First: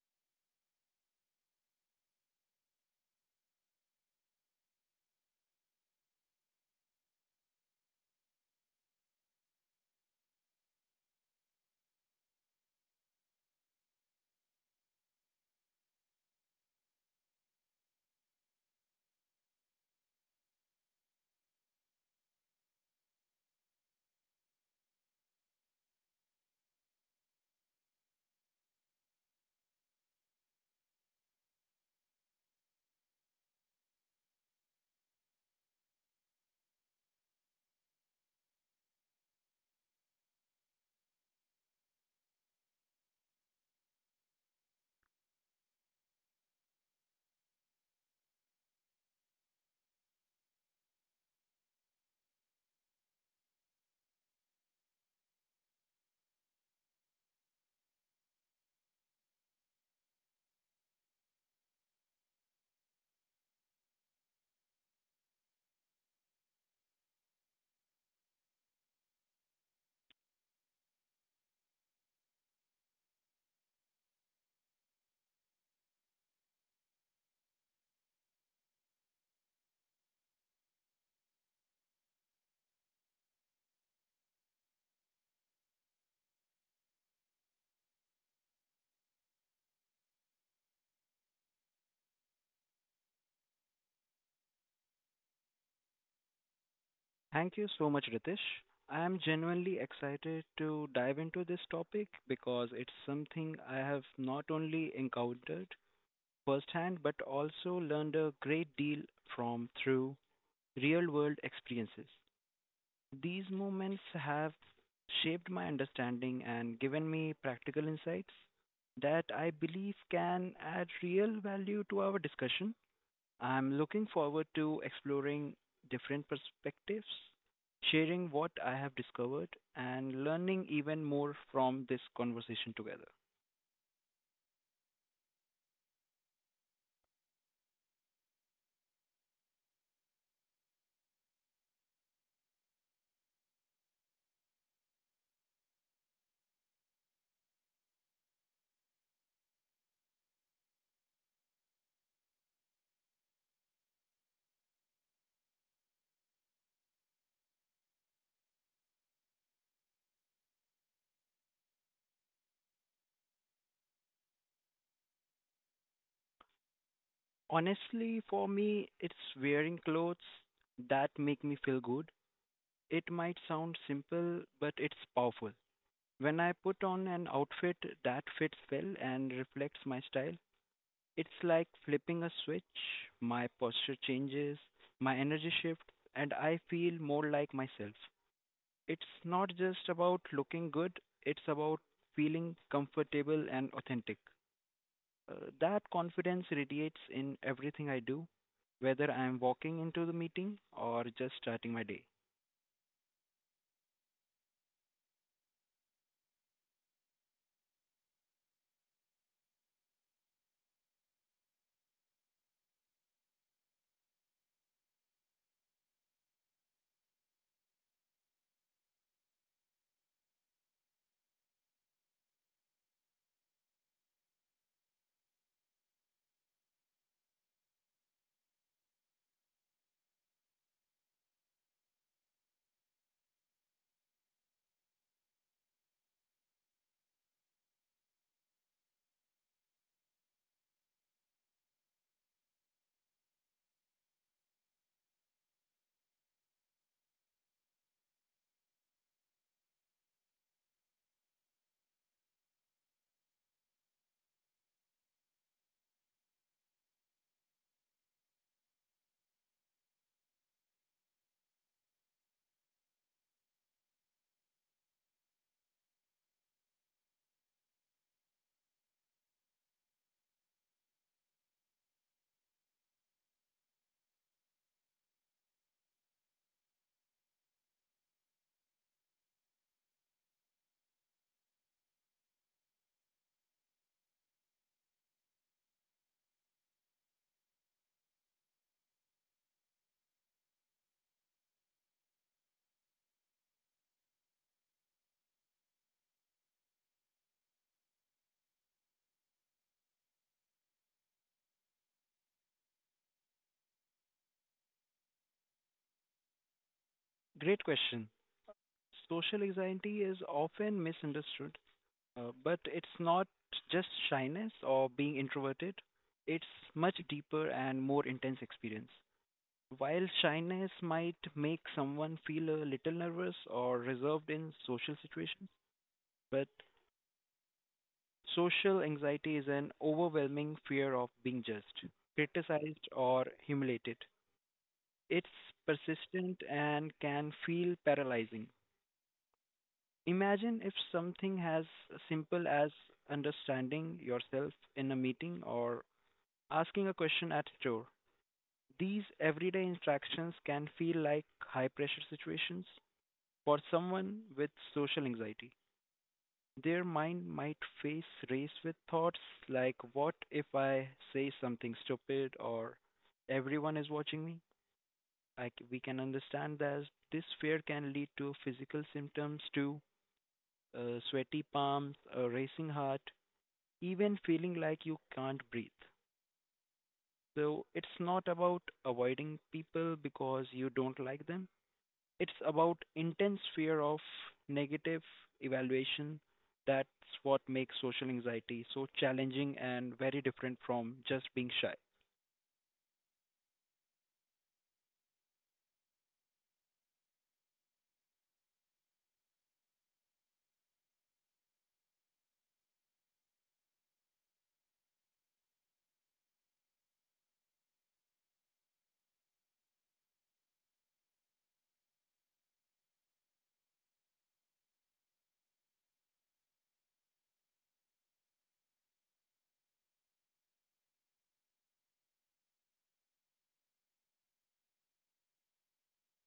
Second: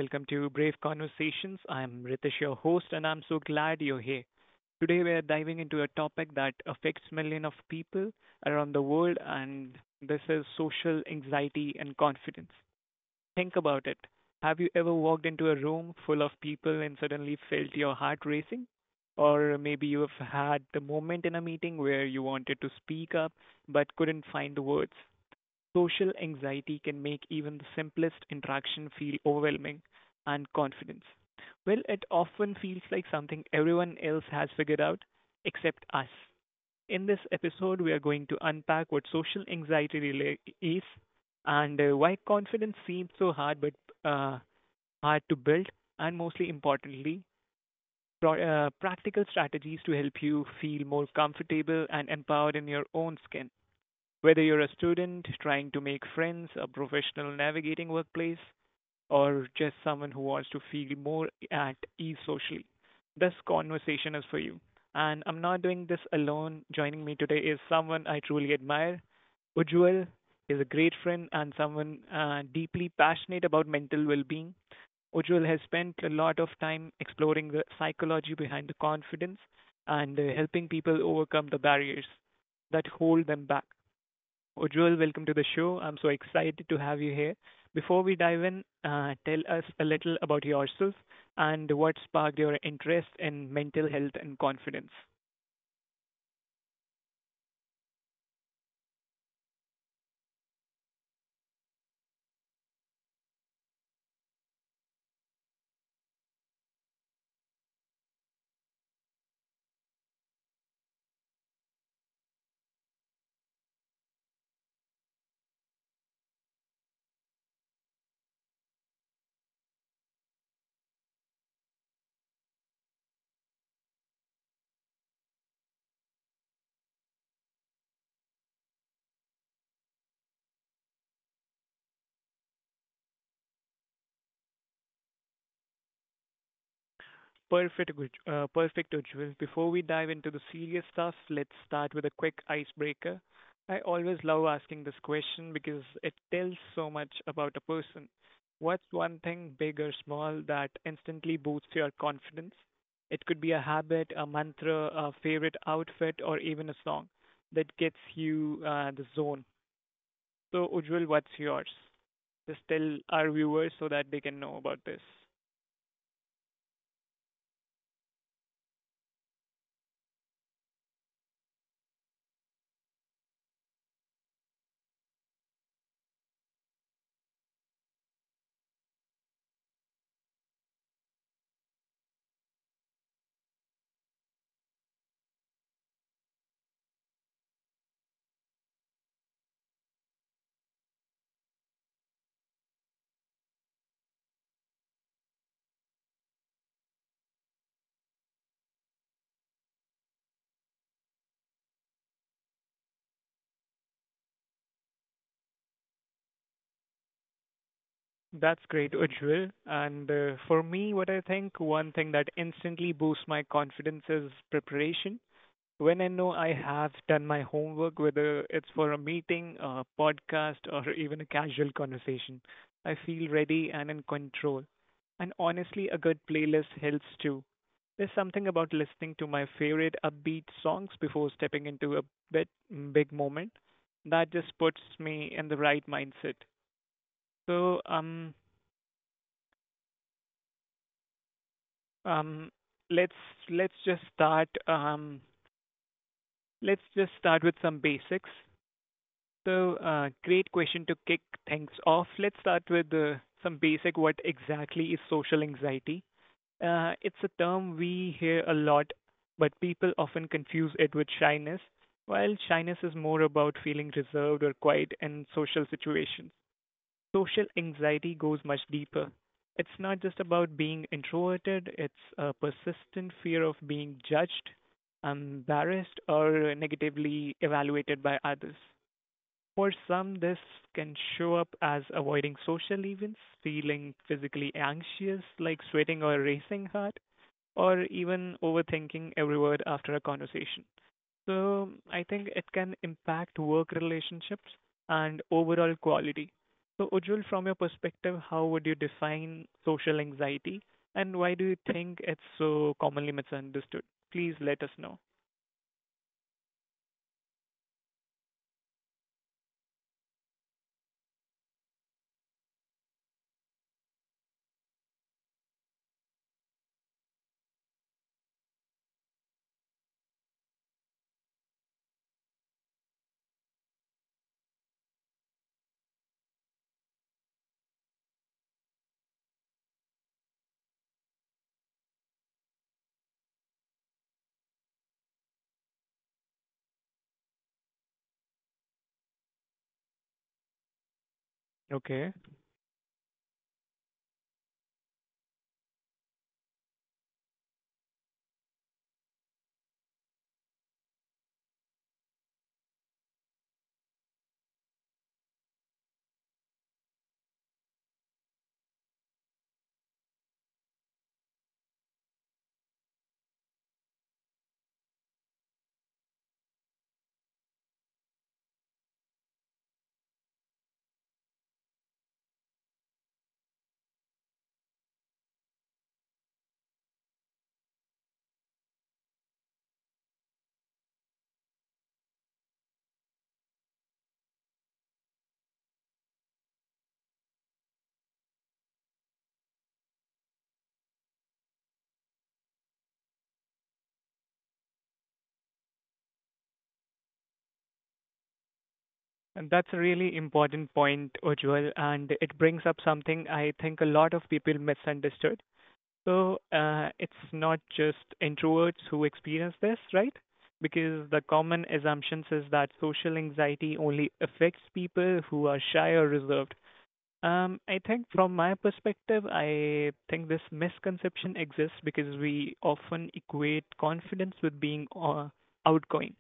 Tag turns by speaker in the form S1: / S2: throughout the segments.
S1: welcome to Brave Conversations. I'm Ritesh, your host, and I'm so glad you're here. Today we are diving into a topic that affects millions of people around the world, and this is social anxiety and confidence. Think about it. Have you ever walked into a room full of people and suddenly felt your heart racing? Or maybe you have had the moment in a meeting where you wanted to speak up but couldn't find the words. Social anxiety can make even the simplest interaction feel overwhelming and confidence. Well, it often feels like something everyone else has figured out except us. In this episode, we are going to unpack what social anxiety really is and why confidence seems so hard but uh, hard to build, and mostly importantly, pro- practical strategies to help you feel more comfortable and empowered in your own skin. Whether you're a student trying to make friends, a professional navigating workplace, or just someone who wants to feel more at ease socially, this conversation is for you. And I'm not doing this alone. Joining me today is someone I truly admire. Ujjwal is a great friend and someone deeply passionate about mental well being. Ujjwal has spent a lot of time exploring the psychology behind the confidence and helping people overcome the barriers that hold them back. Ujjwal, welcome to the show. I'm so excited to have you here. Before we dive in, tell us a little about yourself and what sparked your interest in mental health and confidence.
S2: Thank you so much, Ritesh. I am genuinely excited to dive into this topic because it's something I have not only encountered firsthand but also learned a great deal from through real world experiences. These moments have shaped my understanding and given me practical insights that I believe can add real value to our discussion. I'm looking forward to exploring different perspectives, sharing what I have discovered, and learning even more from this conversation together.
S1: Perfect, Ujjwal. Before we dive into the serious stuff, let's start with a quick icebreaker. I always love asking this question because it tells so much about a person. What's one thing, big or small, that instantly boosts your confidence? It could be a habit, a mantra, a favorite outfit, or even a song that gets you the zone. So, Ujjwal, what's yours? Just tell our viewers so that they can know about this.
S2: Honestly, for me, it's wearing clothes that make me feel good. It might sound simple, but it's powerful. When I put on an outfit that fits well and reflects my style, it's like flipping a switch. My posture changes, my energy shifts, and I feel more like myself. It's not just about looking good, it's about feeling comfortable and authentic. That confidence radiates in everything I do, whether I am walking into the meeting or just starting my day.
S1: That's great, Ujjwal. And for me, what I think one thing that instantly boosts my confidence is preparation. When I know I have done my homework, whether it's for a meeting, a podcast, or even a casual conversation, I feel ready and in control. And honestly, a good playlist helps too. There's something about listening to my favorite upbeat songs before stepping into a bit big moment that just puts me in the right mindset. So, Um, let's let's just start. Let's just start with some basics. So, great question to kick things off. Let's start with some basic. What exactly is social anxiety? It's a term we hear a lot, but people often confuse it with shyness. While shyness is more about feeling reserved or quiet in social situations, social anxiety goes much deeper. It's not just about being introverted, it's a persistent fear of being judged, embarrassed, or negatively evaluated by others. For some, this can show up as avoiding social events, feeling physically anxious, like sweating or racing heart, or even overthinking every word after a conversation. So I think it can impact work relationships and overall quality. So Ujjwal, from your perspective, how would you define social anxiety and why do you think it's so commonly misunderstood? Please let us know.
S2: Great question. Social anxiety is often misunderstood, but it's not just shyness or being introverted. It's much deeper and more intense experience. While shyness might make someone feel a little nervous or reserved in social situations, but social anxiety is an overwhelming fear of being judged, criticized, or humiliated. It's persistent and can feel paralyzing. Imagine if something as
S1: Okay.
S2: simple as understanding yourself in a meeting or asking a question at a store. These everyday interactions can feel like high pressure situations for someone with social anxiety. Their mind might face race with thoughts like, what if I say something stupid or everyone is watching me? I c We can understand that this fear can lead to physical symptoms too, sweaty palms, a racing heart, even feeling like you can't breathe. So it's not about avoiding people because you don't like them. It's about intense fear of negative evaluation. That's what makes social anxiety so challenging and very different from just being shy.
S1: And that's a really important point, Ujjwal, and it brings up something I think a lot of people misunderstood. So it's not just introverts who experience this, right? Because the common assumption is that social anxiety only affects people who are shy or reserved. I think from my perspective, I think this misconception exists because we often equate confidence with being outgoing.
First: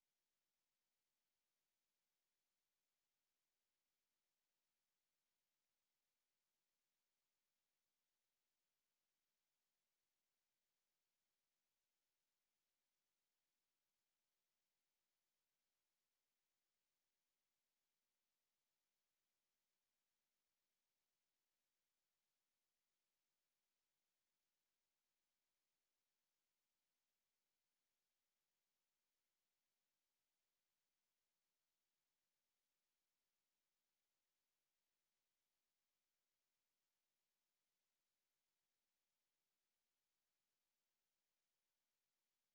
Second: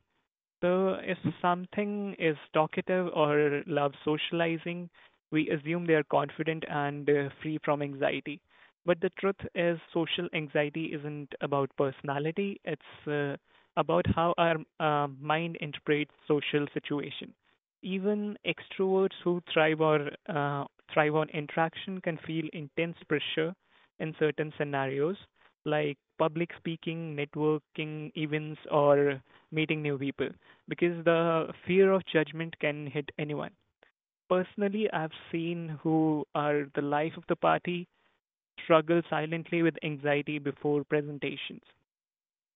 S1: So if something is talkative or loves socializing, we assume they are confident and free from anxiety. But the truth is, social anxiety isn't about personality, it's about how our mind interprets social situation. Even extroverts who thrive or thrive on interaction can feel intense pressure in certain scenarios, like public speaking, networking events, or meeting new people because the fear of judgment can hit anyone. Personally, I've seen who are the life of the party struggle silently with anxiety before presentations.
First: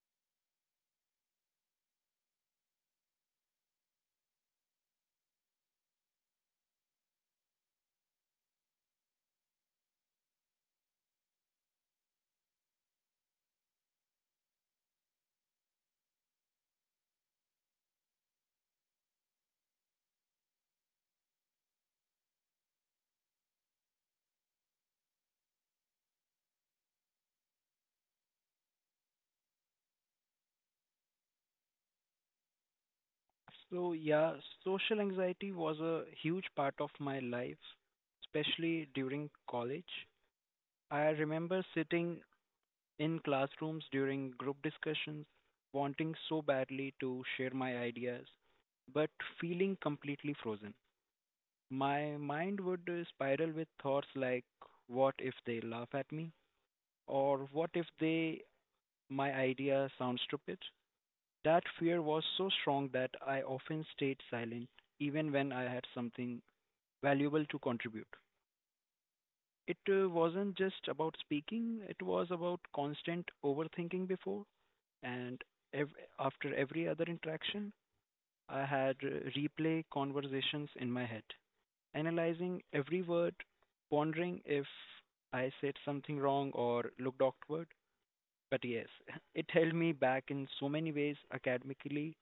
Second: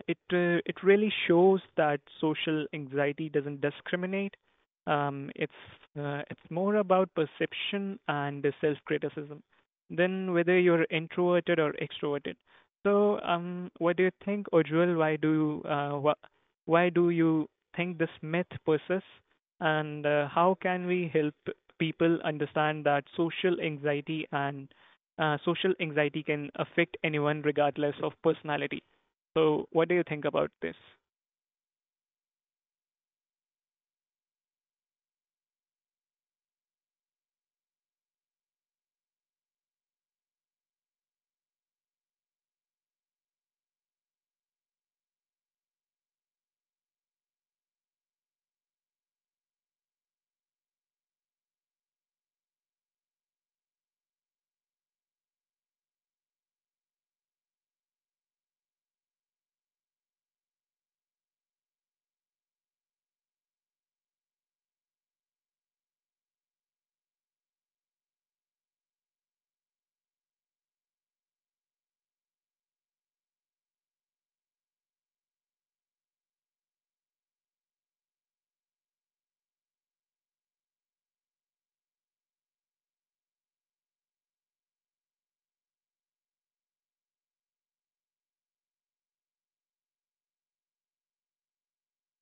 S1: It really shows that social anxiety doesn't discriminate. Um, it's it's more about perception and self criticism than whether you're introverted or extroverted. So, what do you think, Ojwal? Why do you think this myth persists, and how can we help people understand that social anxiety can affect anyone regardless of personality? So, what do you think about this?
S2: So, yeah, social anxiety was a huge part of my life, especially during college. I remember sitting in classrooms during group discussions, wanting so badly to share my ideas, but feeling completely frozen. My mind would spiral with thoughts like, what if they laugh at me? Or what if they, my idea sounds stupid? That fear was so strong that I often stayed silent, even when I had something valuable to contribute. It wasn't just about speaking, it was about constant overthinking before and after every other interaction. I had replay conversations in my head analyzing every word, pondering if I said something wrong or looked awkward. But yes, it held me back in so many ways academically,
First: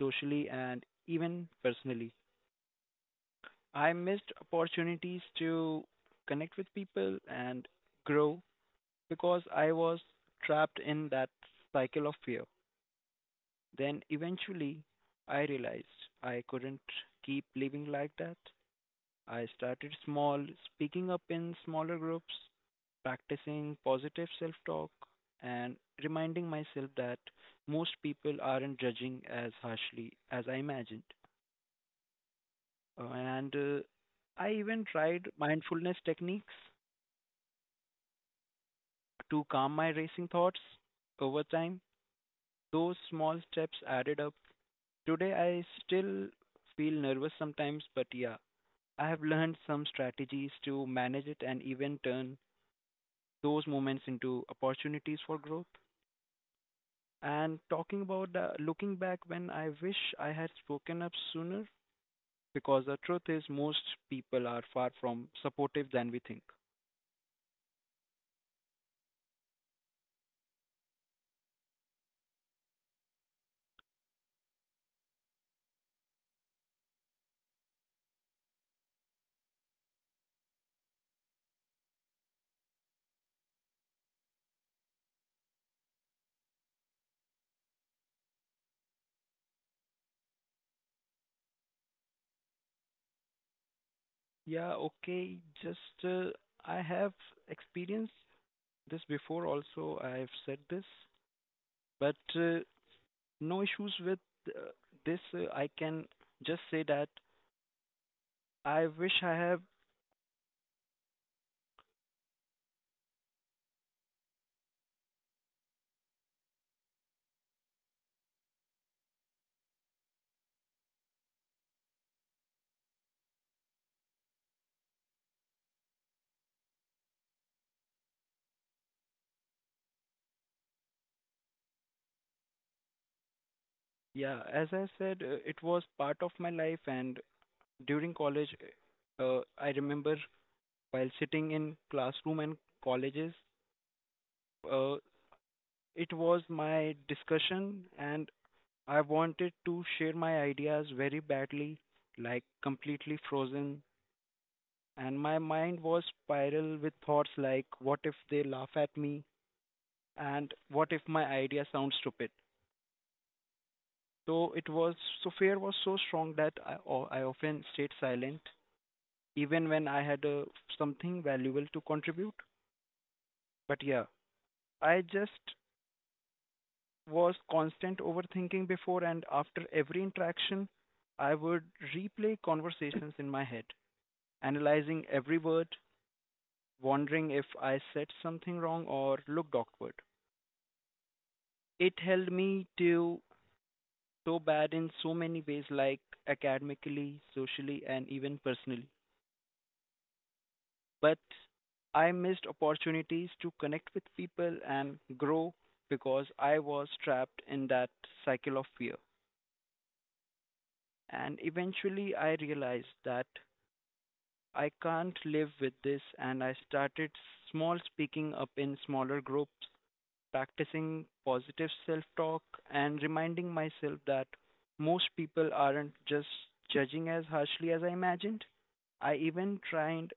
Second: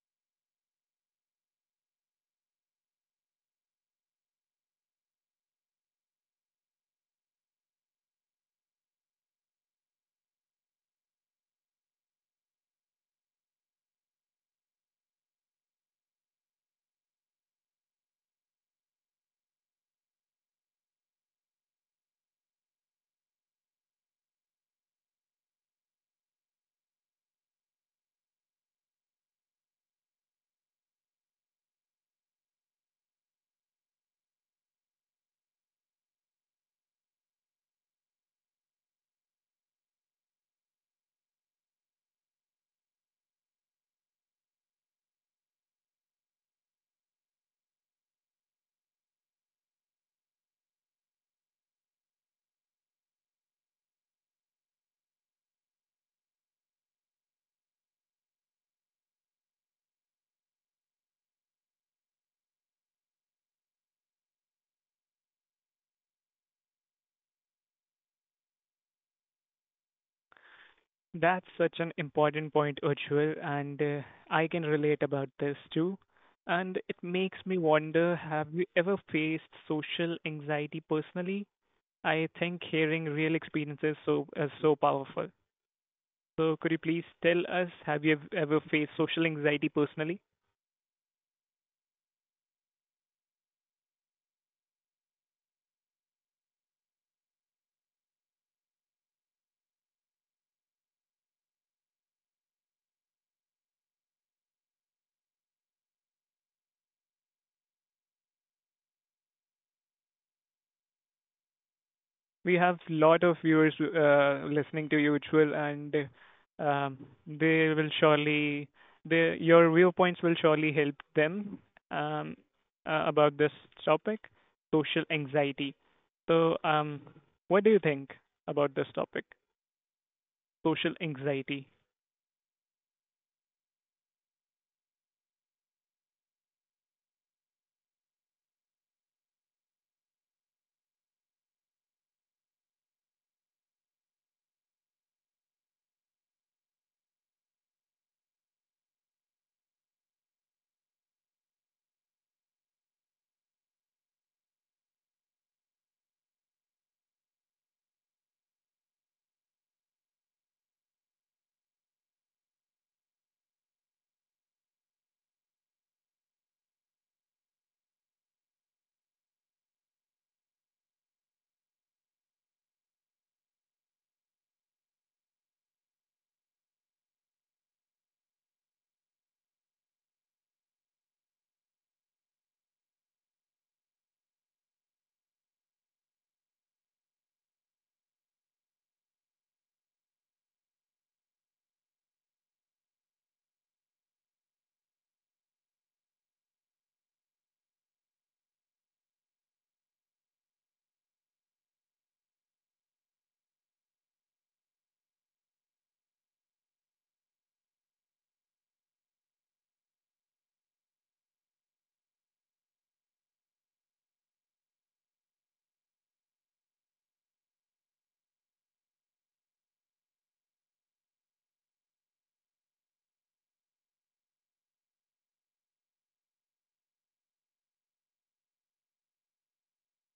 S2: socially, and even personally. I missed opportunities to connect with people and grow because I was trapped in that cycle of fear. Then eventually, I realized I couldn't keep living like that. I started small, speaking up in smaller groups, practicing positive self talk, and reminding myself that most people aren't judging as harshly as I imagined. And I even tried mindfulness techniques to calm my racing thoughts over time. Those small steps added up. Today, I still feel nervous sometimes, but yeah, I have learned some strategies to manage it and even turn those moments into opportunities for growth. And talking about looking back when I wish I had spoken up sooner, because the truth is, most people are far from supportive than we think.
S1: That's such an important point, Ujjwal, and I can relate about this too. And it makes me wonder, have you ever faced social anxiety personally? I think hearing real experiences so is so powerful. So, could you please tell us, have you ever faced social anxiety personally?
S2: Yeah, okay, just I have experienced this before also, I've said this, but no issues with uh, this. I can just say that I wish I have,
S1: We have lot of viewers listening to you, Usual, and um, they will surely they, your viewpoints will surely help them um, about this topic, social anxiety. So, what do you think about this topic, social anxiety?
S2: yeah, as I said, it was part of my life and during college, I remember while sitting in classroom and colleges, uh, it was my discussion, and I wanted to share my ideas very badly, like completely frozen. And my mind was spiral with thoughts like, what if they laugh at me? And what if my idea sounds stupid? So it was, so fear was so strong that I often stayed silent, even when I had something valuable to contribute. But yeah, I just was constant overthinking before and after every interaction. I would replay conversations in my head, analyzing every word, wondering if I said something wrong or looked awkward. It held me to so bad in so many ways, like academically, socially, and even personally. But I missed opportunities to connect with people and grow because I was trapped in that cycle of fear. And eventually I realized that I can't live with this and I started small speaking up in smaller groups, practicing positive self-talk and reminding myself that most people aren't just judging as harshly as I imagined. I even tried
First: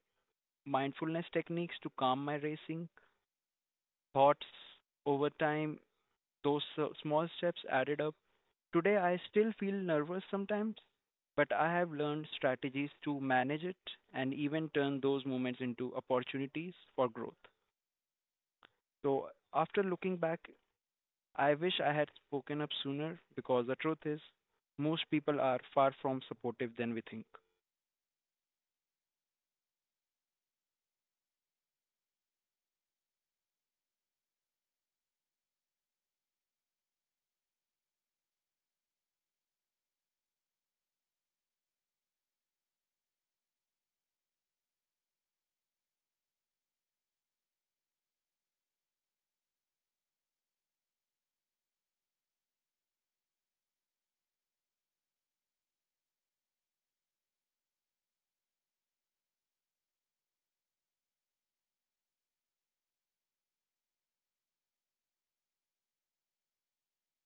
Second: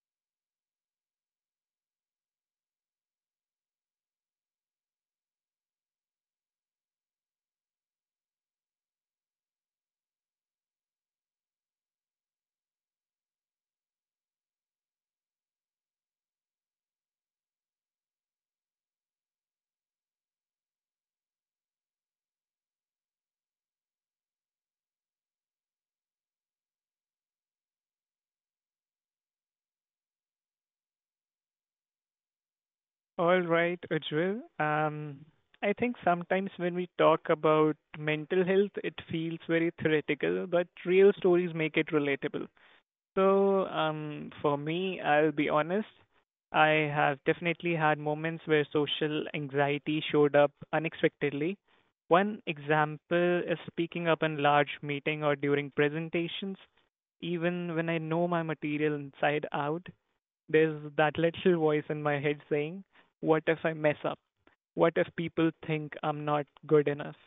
S2: mindfulness techniques to calm my racing thoughts over time. Those small steps added up. Today, I still feel nervous sometimes, but I have learned strategies to manage it and even turn those moments into opportunities for growth. So, after looking back, I wish I had spoken up sooner because the truth is, most people are far from supportive than we think.
S1: All right, Ujjwal. I think sometimes when we talk about mental health, it feels very theoretical, but real stories make it relatable. So, for me, I'll be honest, I have definitely had moments where social anxiety showed up unexpectedly. One example is speaking up in large meeting or during presentations. Even when I know my material inside out, there's that little voice in my head saying, "What if I mess up? What if people think I'm not good enough?"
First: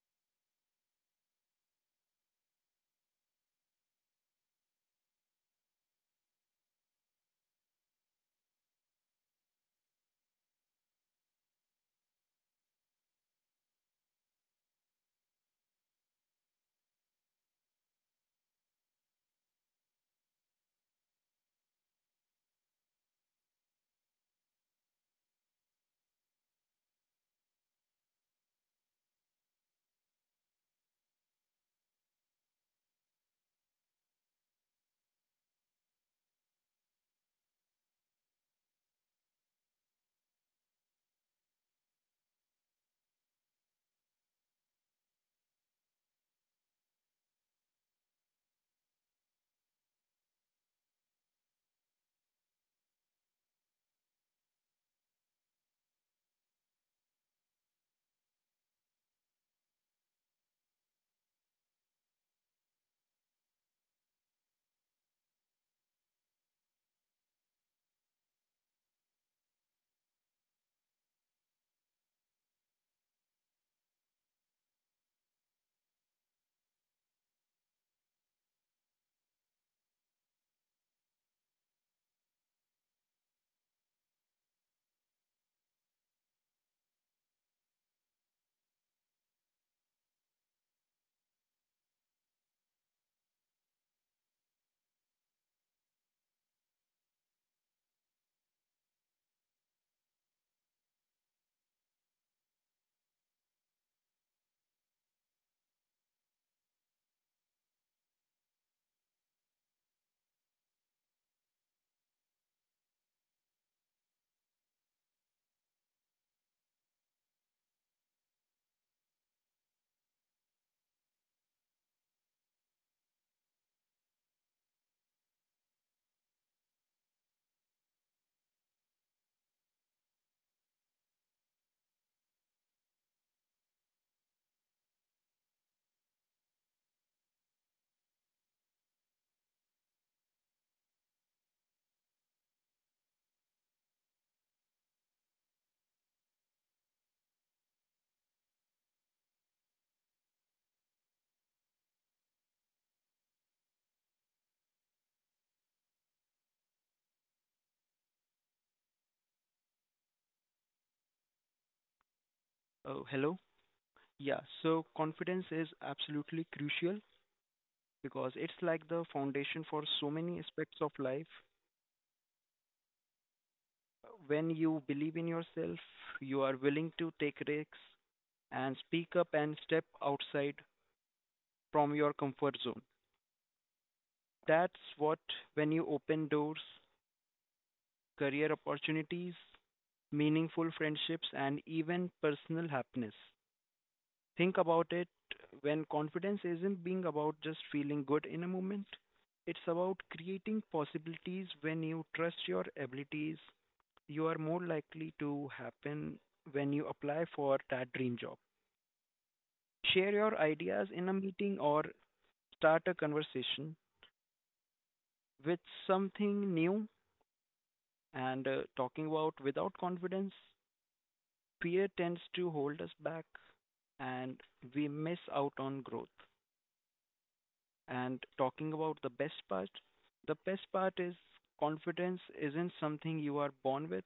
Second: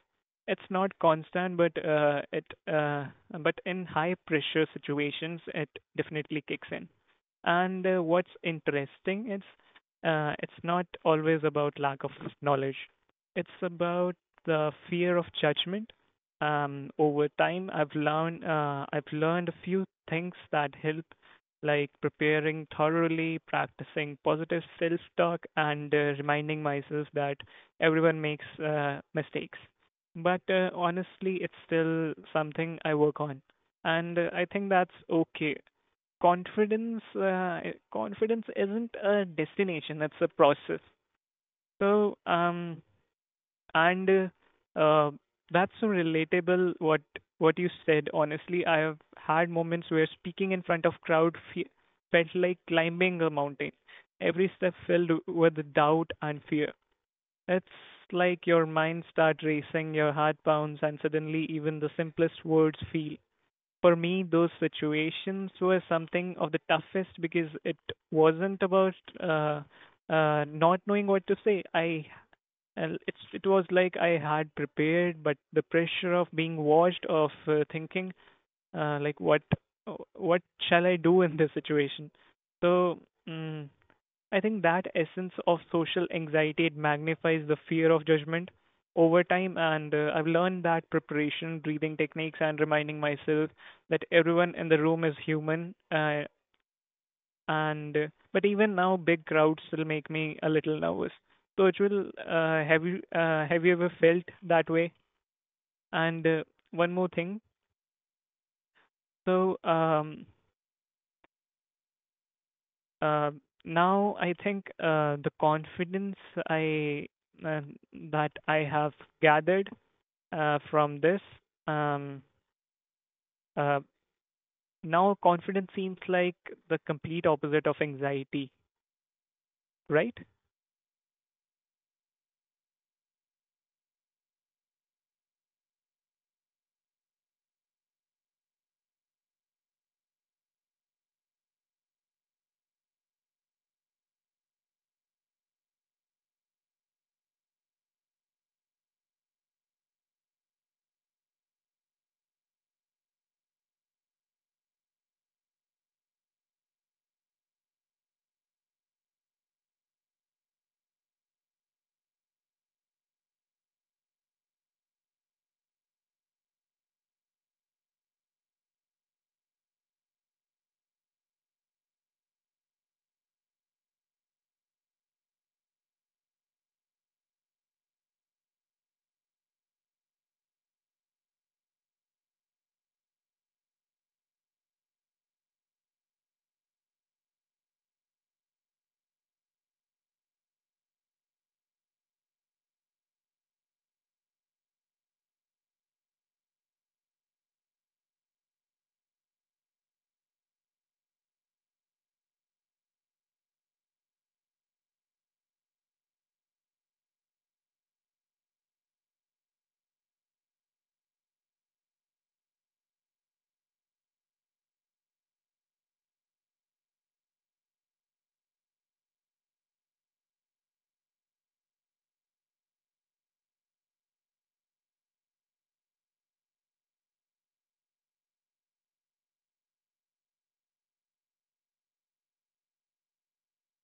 S1: It's not constant, but it uh, but in high pressure situations, it definitely kicks in. And what's interesting is it's not always about lack of knowledge. It's about the fear of judgment. Over time, I've learned a few things that help, like preparing thoroughly, practicing positive self talk, and reminding myself that everyone makes mistakes. But honestly, it's still something I work on. And I think that's okay. Confidence, uh, confidence isn't a destination, it's a process. So, and uh, that's so relatable what you said. Honestly, I have had moments where speaking in front of crowd felt like climbing a mountain. Every step filled with doubt and fear. It's like your mind start racing, your heart pounds, and suddenly even the simplest words feel. For me, those situations were something of the toughest because it wasn't about uh, not knowing what to say. I and it's it was like I had prepared, but the pressure of being watched, of thinking like what shall I do in this situation? So mm, I think that essence of social anxiety, it magnifies the fear of judgment over time, and I've learned that preparation, breathing techniques, and reminding myself that everyone in the room is human. And But even now big crowds still make me a little nervous. So Uchul, have you ever felt that way? And one more thing. So uh, now I think the confidence I uh, that I have gathered from this um, uh, Now confidence seems like the complete opposite of anxiety, right?
S2: Oh, hello? Yeah, so confidence is absolutely crucial because it's like the foundation for so many aspects of life when you believe in yourself, you are willing to take risks and speak up and step outside from your comfort zone. That's what when you open doors, career opportunities, meaningful friendships, and even personal happiness. Think about it when confidence isn't being about just feeling good in a moment, it's about creating possibilities when you trust your abilities, you are more likely to happen when you apply for that dream job. Share your ideas in a meeting or start a conversation with something new and talking about without confidence. Fear tends to hold us back and we miss out on growth. And talking about the best part is confidence isn't something you are born with,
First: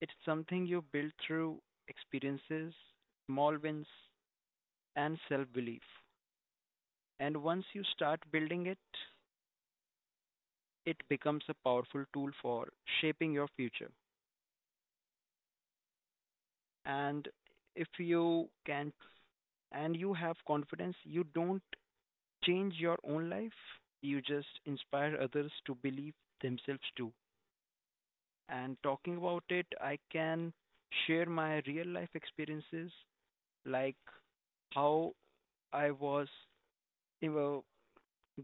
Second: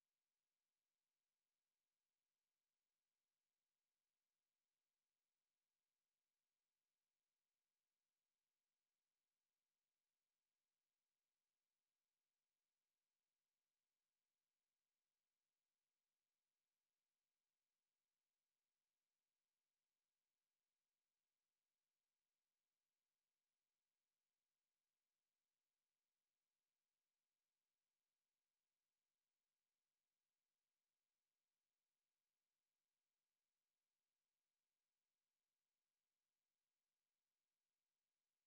S2: it's something you build through experiences, small wins, and self belief. And once you start building it, it becomes a powerful tool for shaping your future. And if you can, and you have confidence, you don't change your own life, you just inspire others to believe themselves too. And talking about it, I can share my real life experiences like how I was, you know,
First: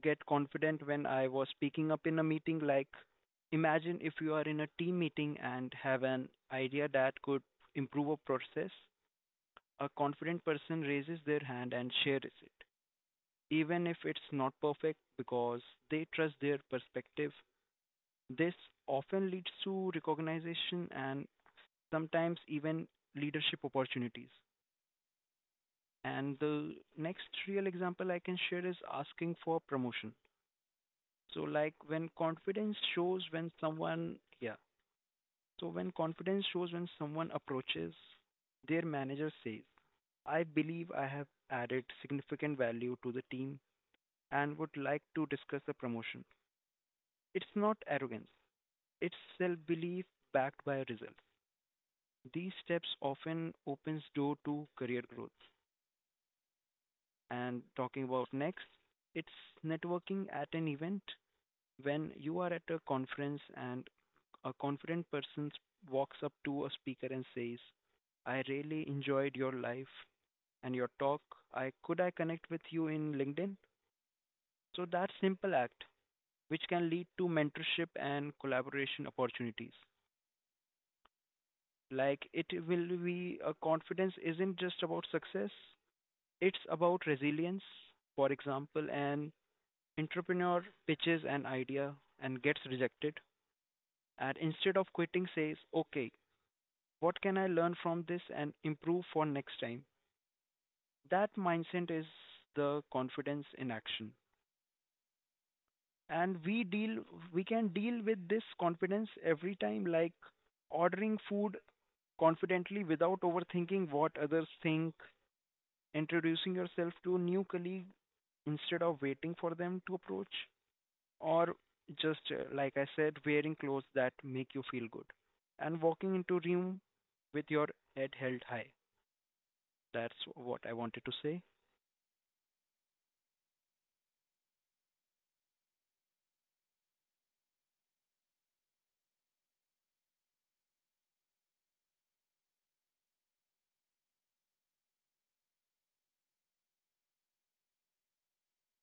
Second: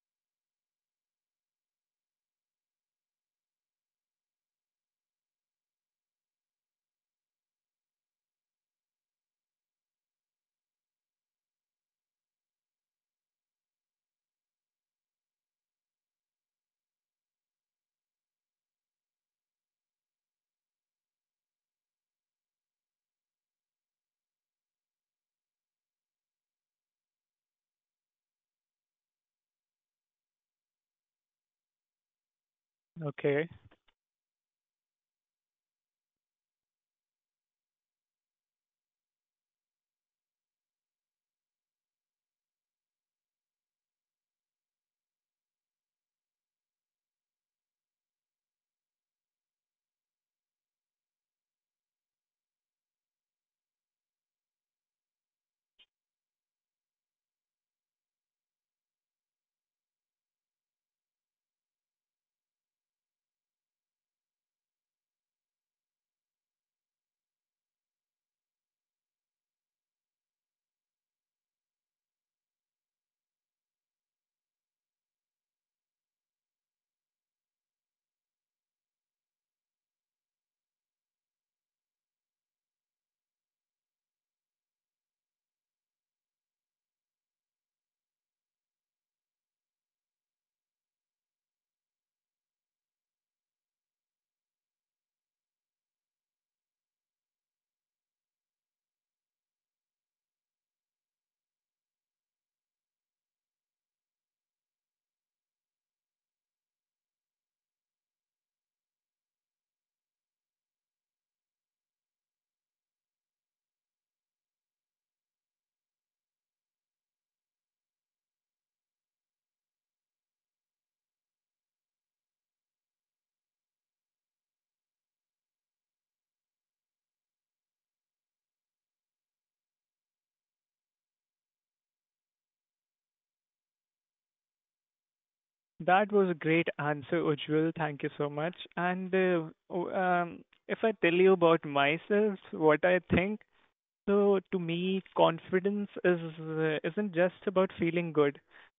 S2: get confident when I was speaking up in a meeting. Like, imagine if you are in a team meeting and have an idea that could improve a process, a confident person raises their hand and shares it, even if it's not perfect because they trust their perspective. This often leads to recognition and sometimes even leadership opportunities. And the next real example I can share is asking for promotion. So like when confidence shows
S1: Okay.
S2: when someone yeah. So when confidence shows when someone approaches, their manager says, I believe I have added significant value to the team and would like to discuss the promotion. It's not arrogance, it's self belief backed by results. These steps often opens door to career growth. And talking about next, it's networking at an event. When you are at a conference and a confident person walks up to a speaker and says, I really enjoyed your life and your talk. I could I connect with you in LinkedIn? So that simple act, which can lead to mentorship and collaboration opportunities. Like it will be a confidence isn't just about success, it's about resilience. For example, an entrepreneur pitches an idea and gets rejected and instead of quitting says, okay, what can I learn from this and improve for next time? That mindset is the confidence in action. And we deal we can deal with this confidence every time like ordering food confidently without overthinking what others think, introducing yourself to a new colleague instead of waiting for them to approach, or just like I said, wearing clothes that make you feel good and walking into room with your head held high. That's what I wanted to say.
S1: That was a great answer, Ujjwal. Thank you so much. And o- um, if I tell you about myself, what I think, so to me, confidence is isn't just about feeling good.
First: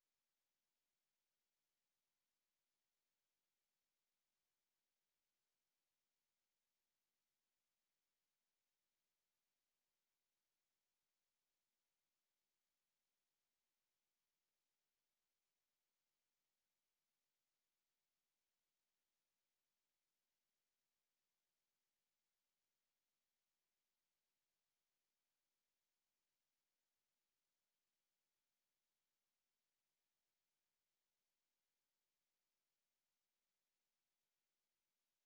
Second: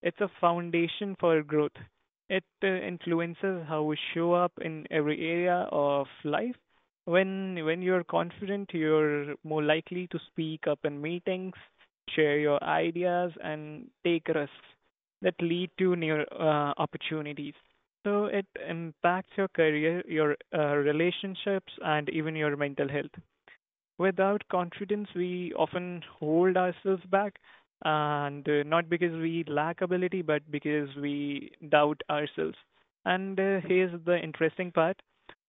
S1: It's a foundation for growth. It influences how we show up in every area of life. When you're confident, you're more likely to speak up in meetings, share your ideas, and take risks that lead to new opportunities. So it impacts your career, your relationships, and even your mental health without confidence, we often hold ourselves back, and not because we lack ability, but because we doubt ourselves. And here's the interesting part,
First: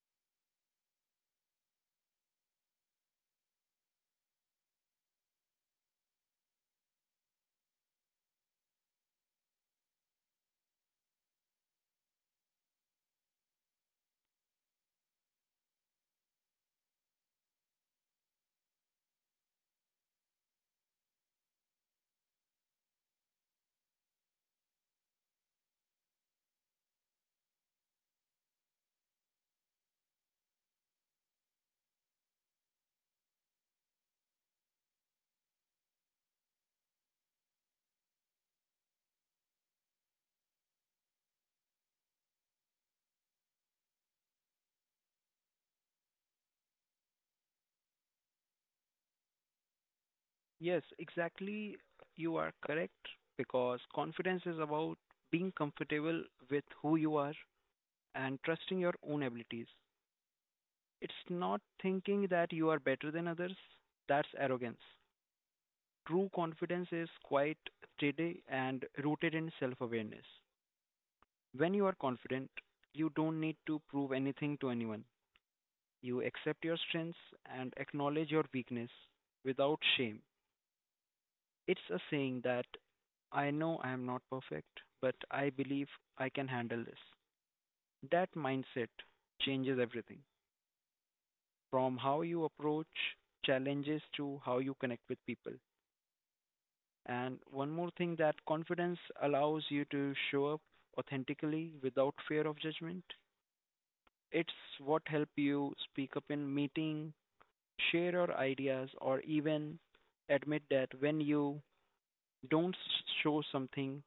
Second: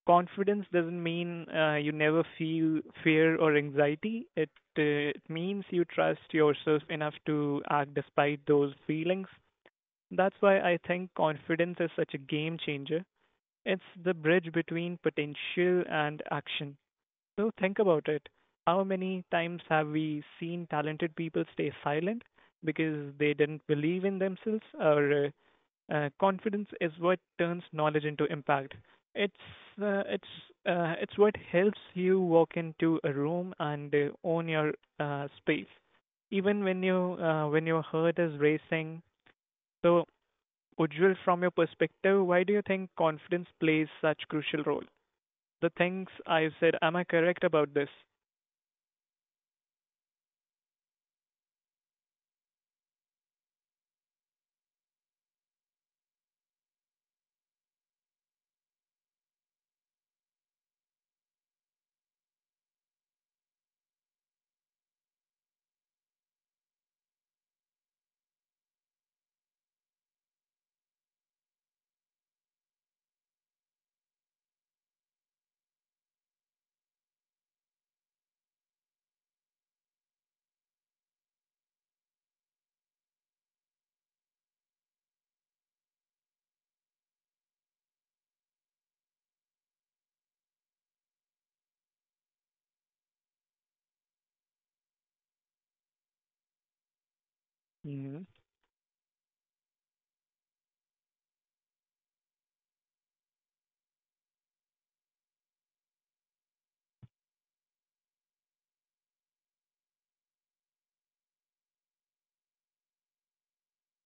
S1: confidence doesn't mean you never feel fear or anxiety. It means you trust yourself enough to act despite those feelings. That's why I think confidence is such a game changer. It's the bridge between potential and action. So think about it. How many times have we seen talented people stay silent because they didn't believe in themselves, or confidence is what turns knowledge into impact. It's uh, it's it's what helps you walk into a room and own your space, even when your heart is racing. So, Ujjwal, from your perspective, why do you think confidence plays such crucial role? The things I've said, am I correct about this?
S2: Yes, exactly. You are correct because confidence is about being comfortable with who you are and trusting your own abilities. It's not thinking that you are better than others, that's arrogance. True confidence is quite steady and rooted in self awareness. When you are confident, you don't need to prove anything to anyone. You accept your strengths and acknowledge your weakness without shame. It's a saying that I know I am not perfect, but I believe I can handle this. That mindset changes everything from how you approach challenges to how you connect with people. And one more thing that confidence allows you to show up authentically without fear of judgment. It's what help you speak up in meeting, share your ideas or even admit that when you don't show something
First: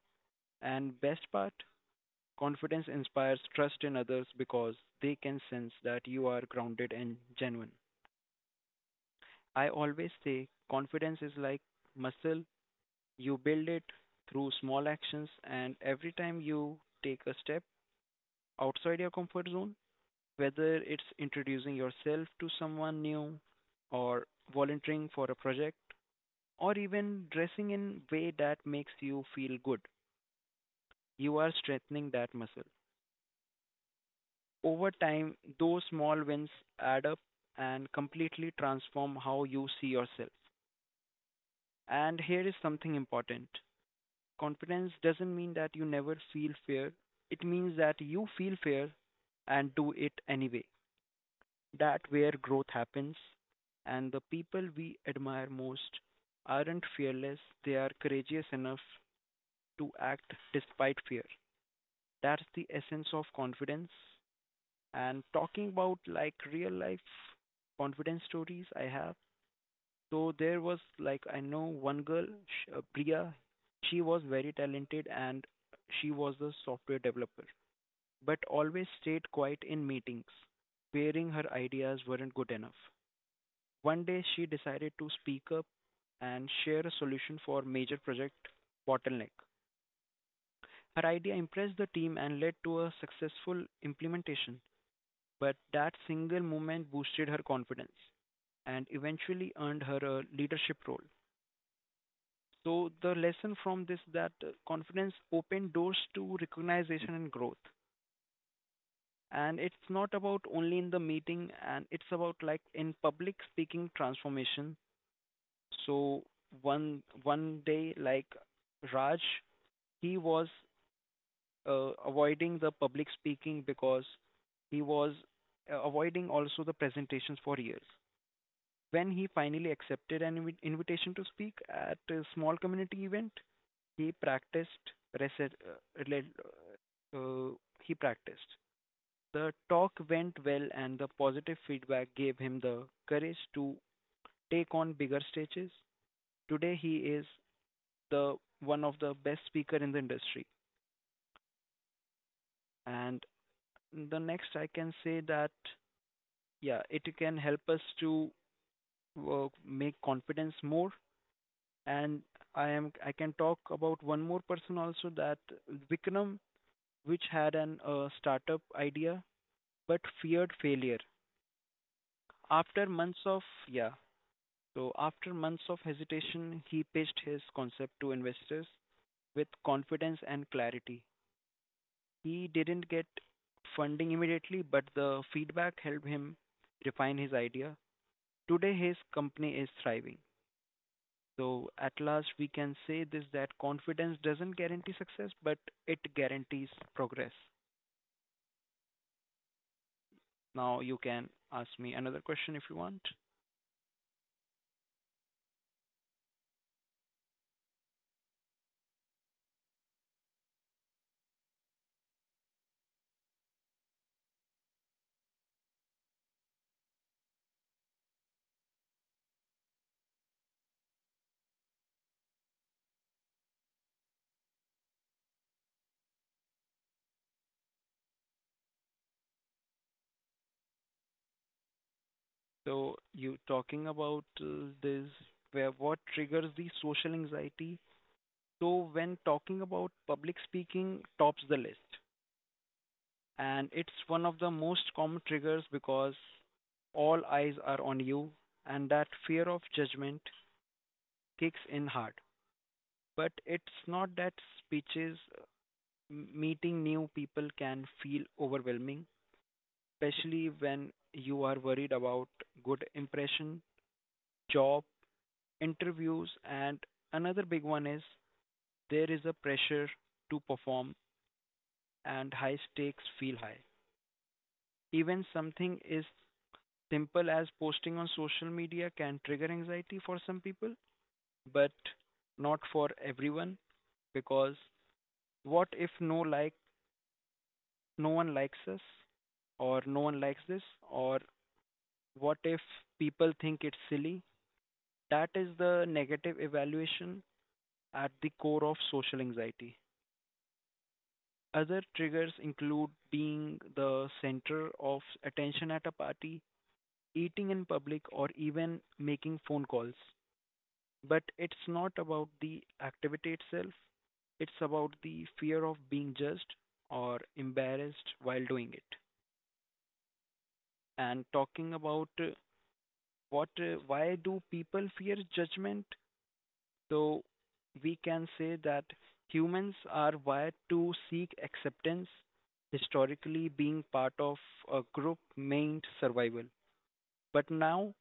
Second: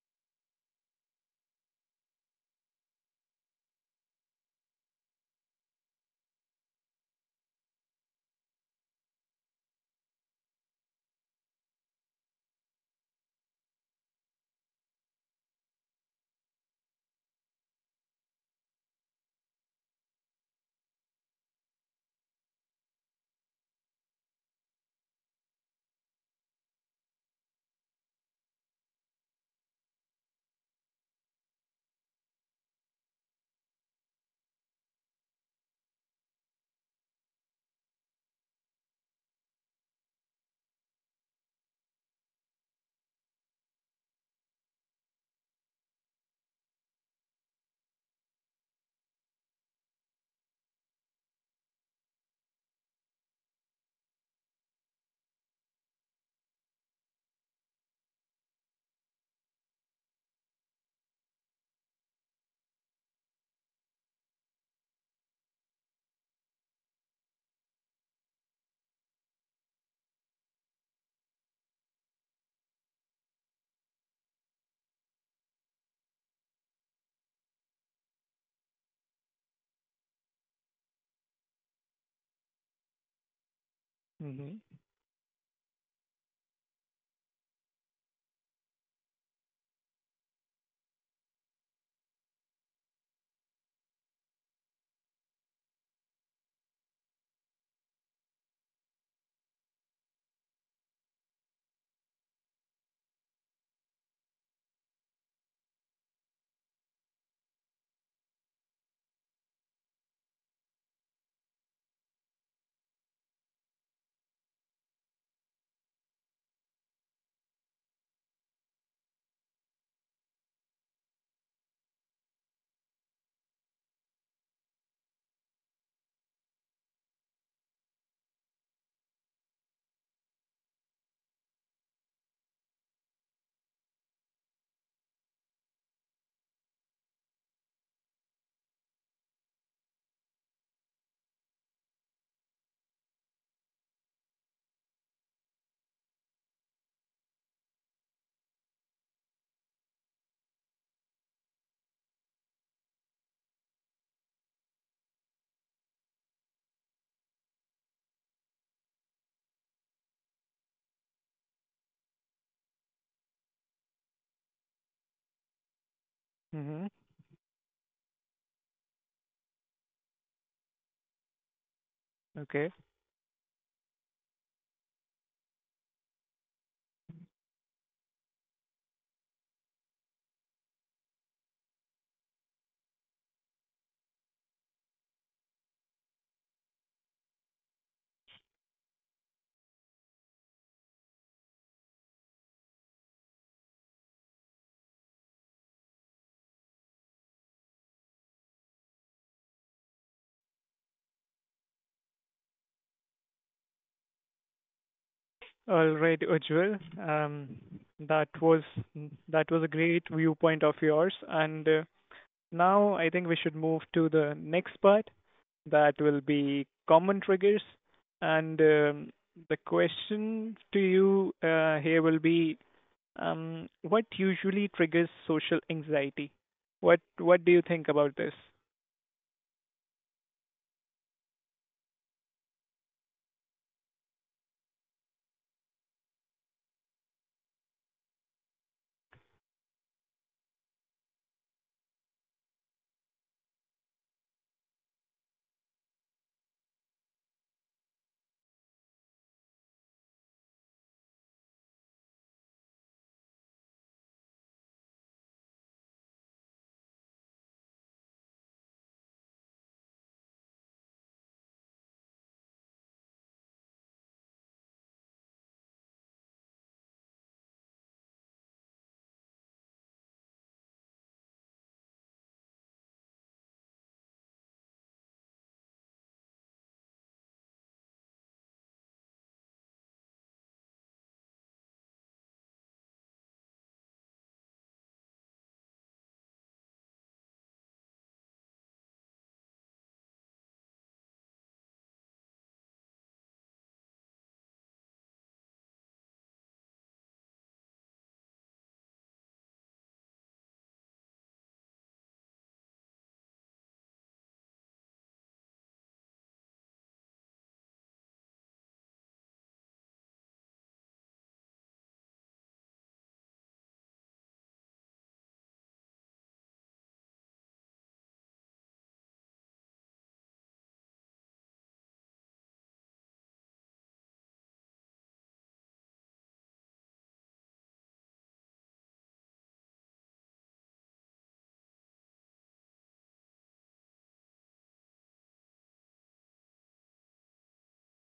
S2: and best part Confidence inspires trust in others because they can sense that you are grounded and genuine. I always say confidence is like muscle. You build it through small actions, and every time you take a step outside your comfort zone, whether it's introducing yourself to someone new, or volunteering for a project, or even dressing in a way that makes you feel good, you are strengthening that muscle. Over time, those small wins add up and completely transform how you see yourself. And here is something important: confidence doesn't mean that you never feel fear, it means that you feel fear and do it anyway. That where growth happens, and the people we admire most aren't fearless, they are courageous enough to act despite fear. That's the essence of confidence. And talking about like real life confidence stories I have. So there was like I know one girl, Priya. She was very talented and she was a software developer, but always stayed quiet in meetings, fearing her ideas weren't good enough. One day she
S1: Mm-hmm.
S2: decided to speak up and share a solution for major project bottleneck. Her idea impressed the team and led to a successful implementation, but that single moment boosted her confidence and eventually earned her a leadership role. So the lesson from this that confidence opened doors to recognition and growth. And it's not about only in the meeting and it's about like in public speaking transformation. So one day like Raj, he was avoiding the public speaking because he was avoiding also the presentations for years. When he finally accepted an invitation to speak at a small community event, he practiced rese- uh, rel- uh, he practiced. The talk went well and the positive feedback gave him the courage to take on bigger stages. Today he is the one of the best speaker in the industry. And the next I can say that yeah, it can help us to make confidence more. And I can talk about one more person also that Vikram,
S1: Mm-hmm.
S2: which had an startup idea but feared failure.
S1: Okay.
S2: After months of yeah, after months of hesitation, he pitched his concept to investors with confidence and clarity. He didn't get funding immediately, but the feedback helped him refine his idea. Today, his company is thriving. So at last, we can say this that confidence doesn't guarantee success, but it guarantees progress. Now you can ask me another question if you want.
S1: All right, Ujjwal. That was that was a great viewpoint of yours. And now I think we should move to the next part. That will be common triggers. And the question to you here will be, what usually triggers social anxiety? What do you think about this?
S2: So you talking about this where what triggers the social anxiety. So when talking about public speaking tops the list and it's one of the most common triggers because all eyes are on you and that fear of judgment kicks in hard. But it's not that speeches meeting new people can feel overwhelming, especially when you are worried about good impression, job, interviews, and another big one is there is a pressure to perform and high stakes feel high. Even something is simple as posting on social media can trigger anxiety for some people, but not for everyone because what if no like no one likes us or no one likes this or what if people think it's silly? That is the negative evaluation at the core of social anxiety. Other triggers include being the center of attention at a party, eating in public, or even making phone calls. But it's not about the activity itself, it's about the fear of being judged or embarrassed while doing it. And talking about why do people fear judgment? So we can say that humans are wired to seek acceptance, historically being part of a group meant survival. But now,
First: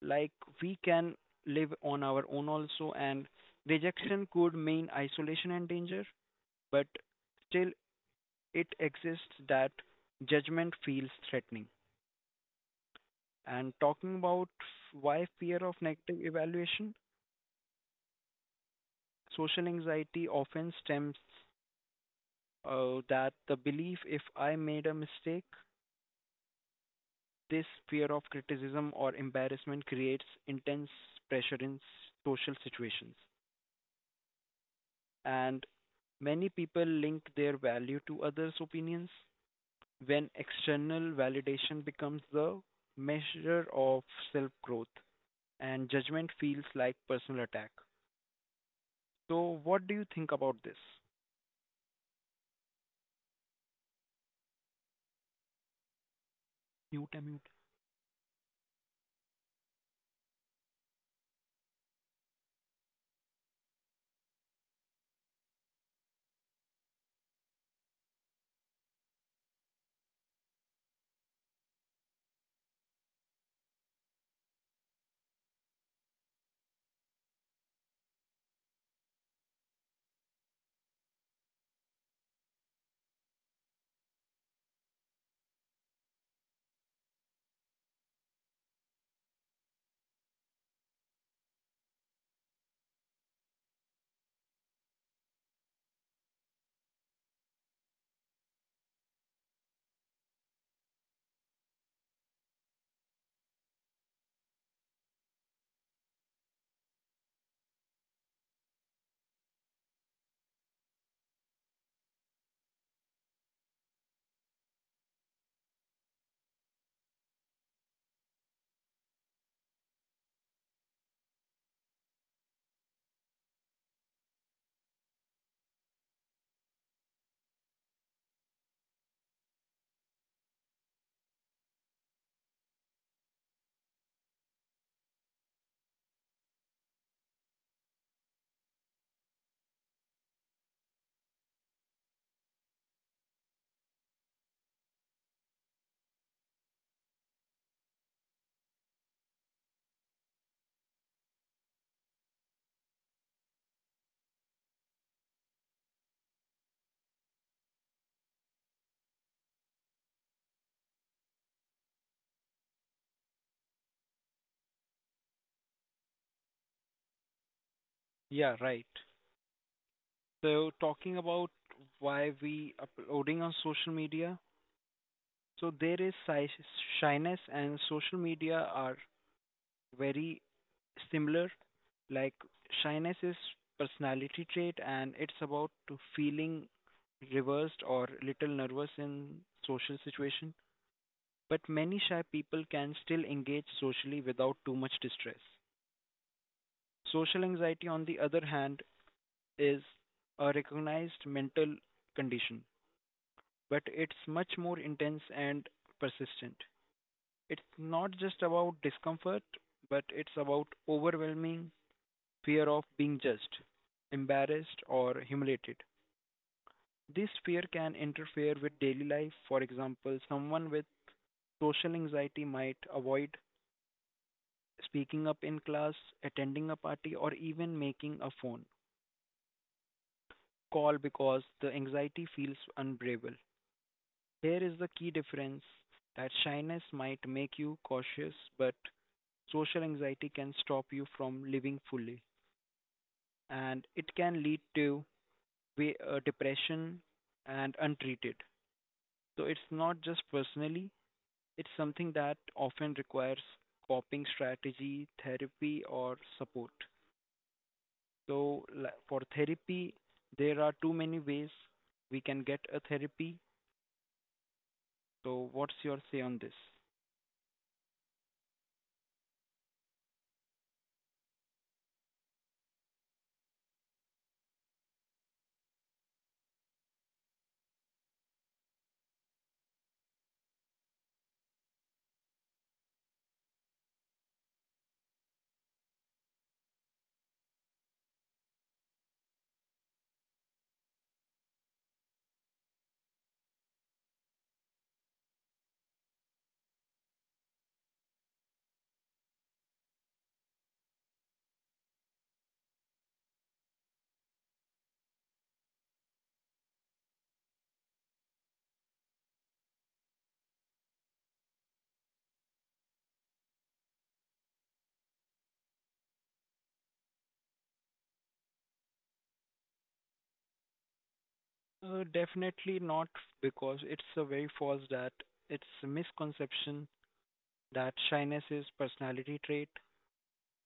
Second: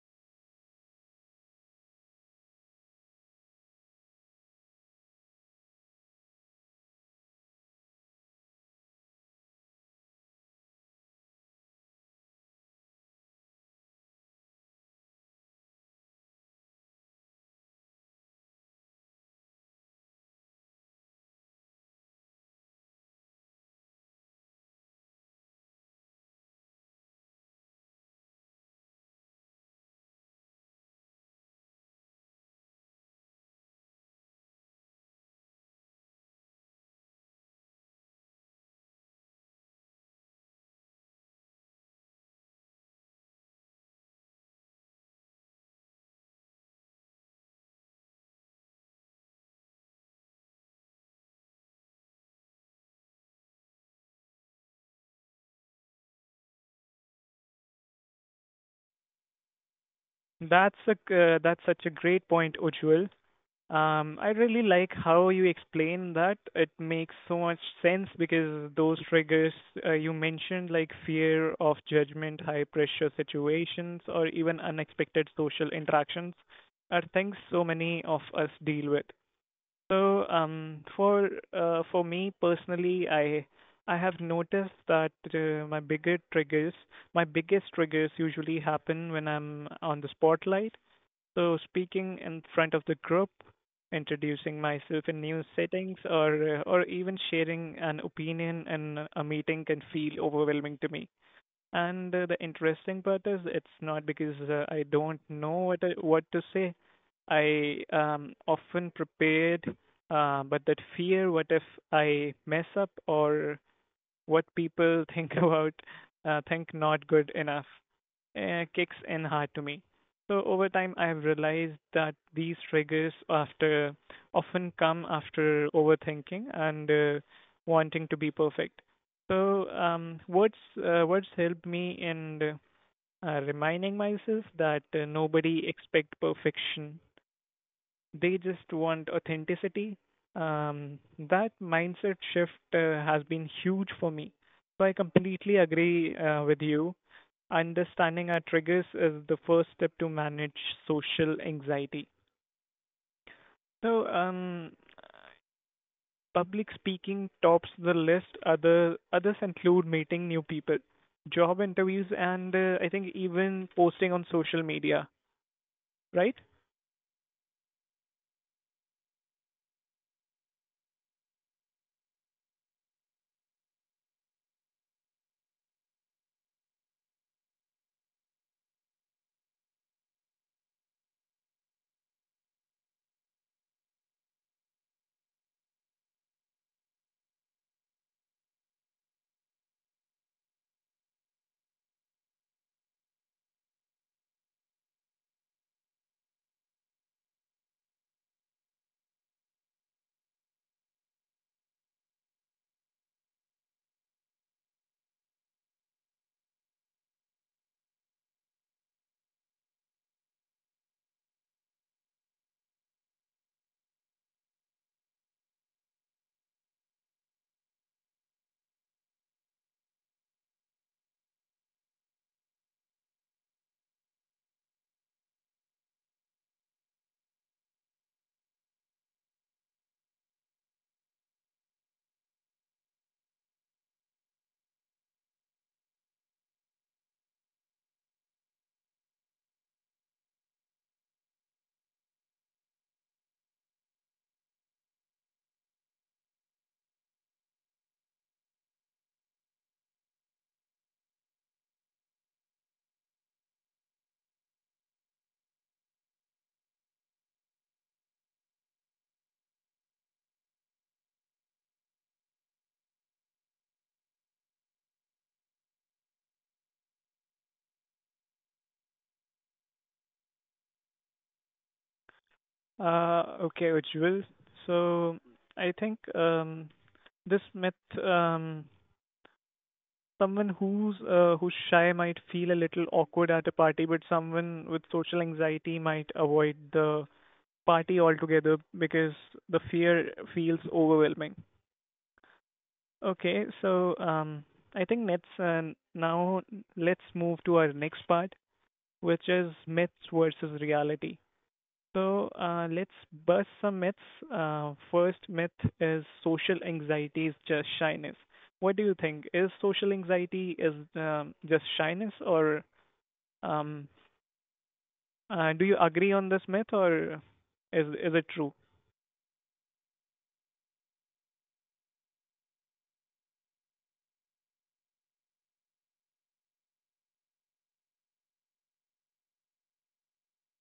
S2: like we can live on our own also, and rejection could mean isolation and danger, but still it exists that judgment feels threatening. And talking about why fear of negative evaluation, social anxiety often stems that the belief if I made a mistake, this fear of criticism or embarrassment creates intense pressure social situations. And many people link their value to others' opinions when external validation becomes the measure of self growth and judgment feels like personal attack. So, what do you think about this? Mute, mute.
S1: That's a that's such a great point, Ujjwal. I really like how you explain that. It makes so much sense because those triggers you mentioned, like fear of judgment, high pressure situations, or even unexpected social interactions, are things so many of us deal with. So, for me personally, I have noticed that my bigger triggers, my biggest triggers usually happen when I'm on the spotlight, so speaking in front of the group, introducing myself in new settings, or even sharing an opinion in a meeting can feel overwhelming to me. And the interesting part is, it's not because I don't know what I, what to say. I am often prepared, but that fear, what if I mess up or what people think about think not good enough kicks in hard to me. So over time, I have realized that these triggers after often come after overthinking and wanting to be perfect. So words what's helped me in reminding myself that nobody expect perfection, they just want authenticity. That mindset shift has been huge for me. So I completely agree with you. Understanding our triggers is the first step to manage social anxiety. So, public speaking tops the list. Other others include meeting new people, job interviews, and I think even posting on social media. Right?
S2: Yeah, right. So, talking about why we uploading on social media, so there is shyness and social media are very similar. Like shyness is personality trait and it's about to feeling reversed or little nervous in social situation. But many shy people can still engage socially without too much distress. Social anxiety, on the other hand, is a recognized mental condition, but it's much more intense and persistent. It's not just about discomfort, but it's about overwhelming fear of being judged, embarrassed, or humiliated. This fear can interfere with daily life. For example, someone with social anxiety might avoid speaking up in class, attending a party, or even making a phone call because the anxiety feels unbearable. Here is the key difference that shyness might make you cautious, but social anxiety can stop you from living fully, and it can lead to depression and untreated. So it's not just personally, it's something that often requires coping strategy, therapy, or support. So for therapy, there are too many ways we can get a therapy. So what's your say on this?
S1: Okay, Ujjwal. So I think this myth, um, someone who's who's shy might feel a little awkward at a party, but someone with social anxiety might avoid the party altogether because the fear feels overwhelming. Okay, so I think let's now let's move to our next part, which is myths versus reality. So let's bust some myths. First myth is social anxiety is just shyness. What do you think? Is social anxiety is just shyness, or um, do you agree on this myth, or is it true?
S2: Definitely not because it's a very false that it's a misconception that shyness is personality trait,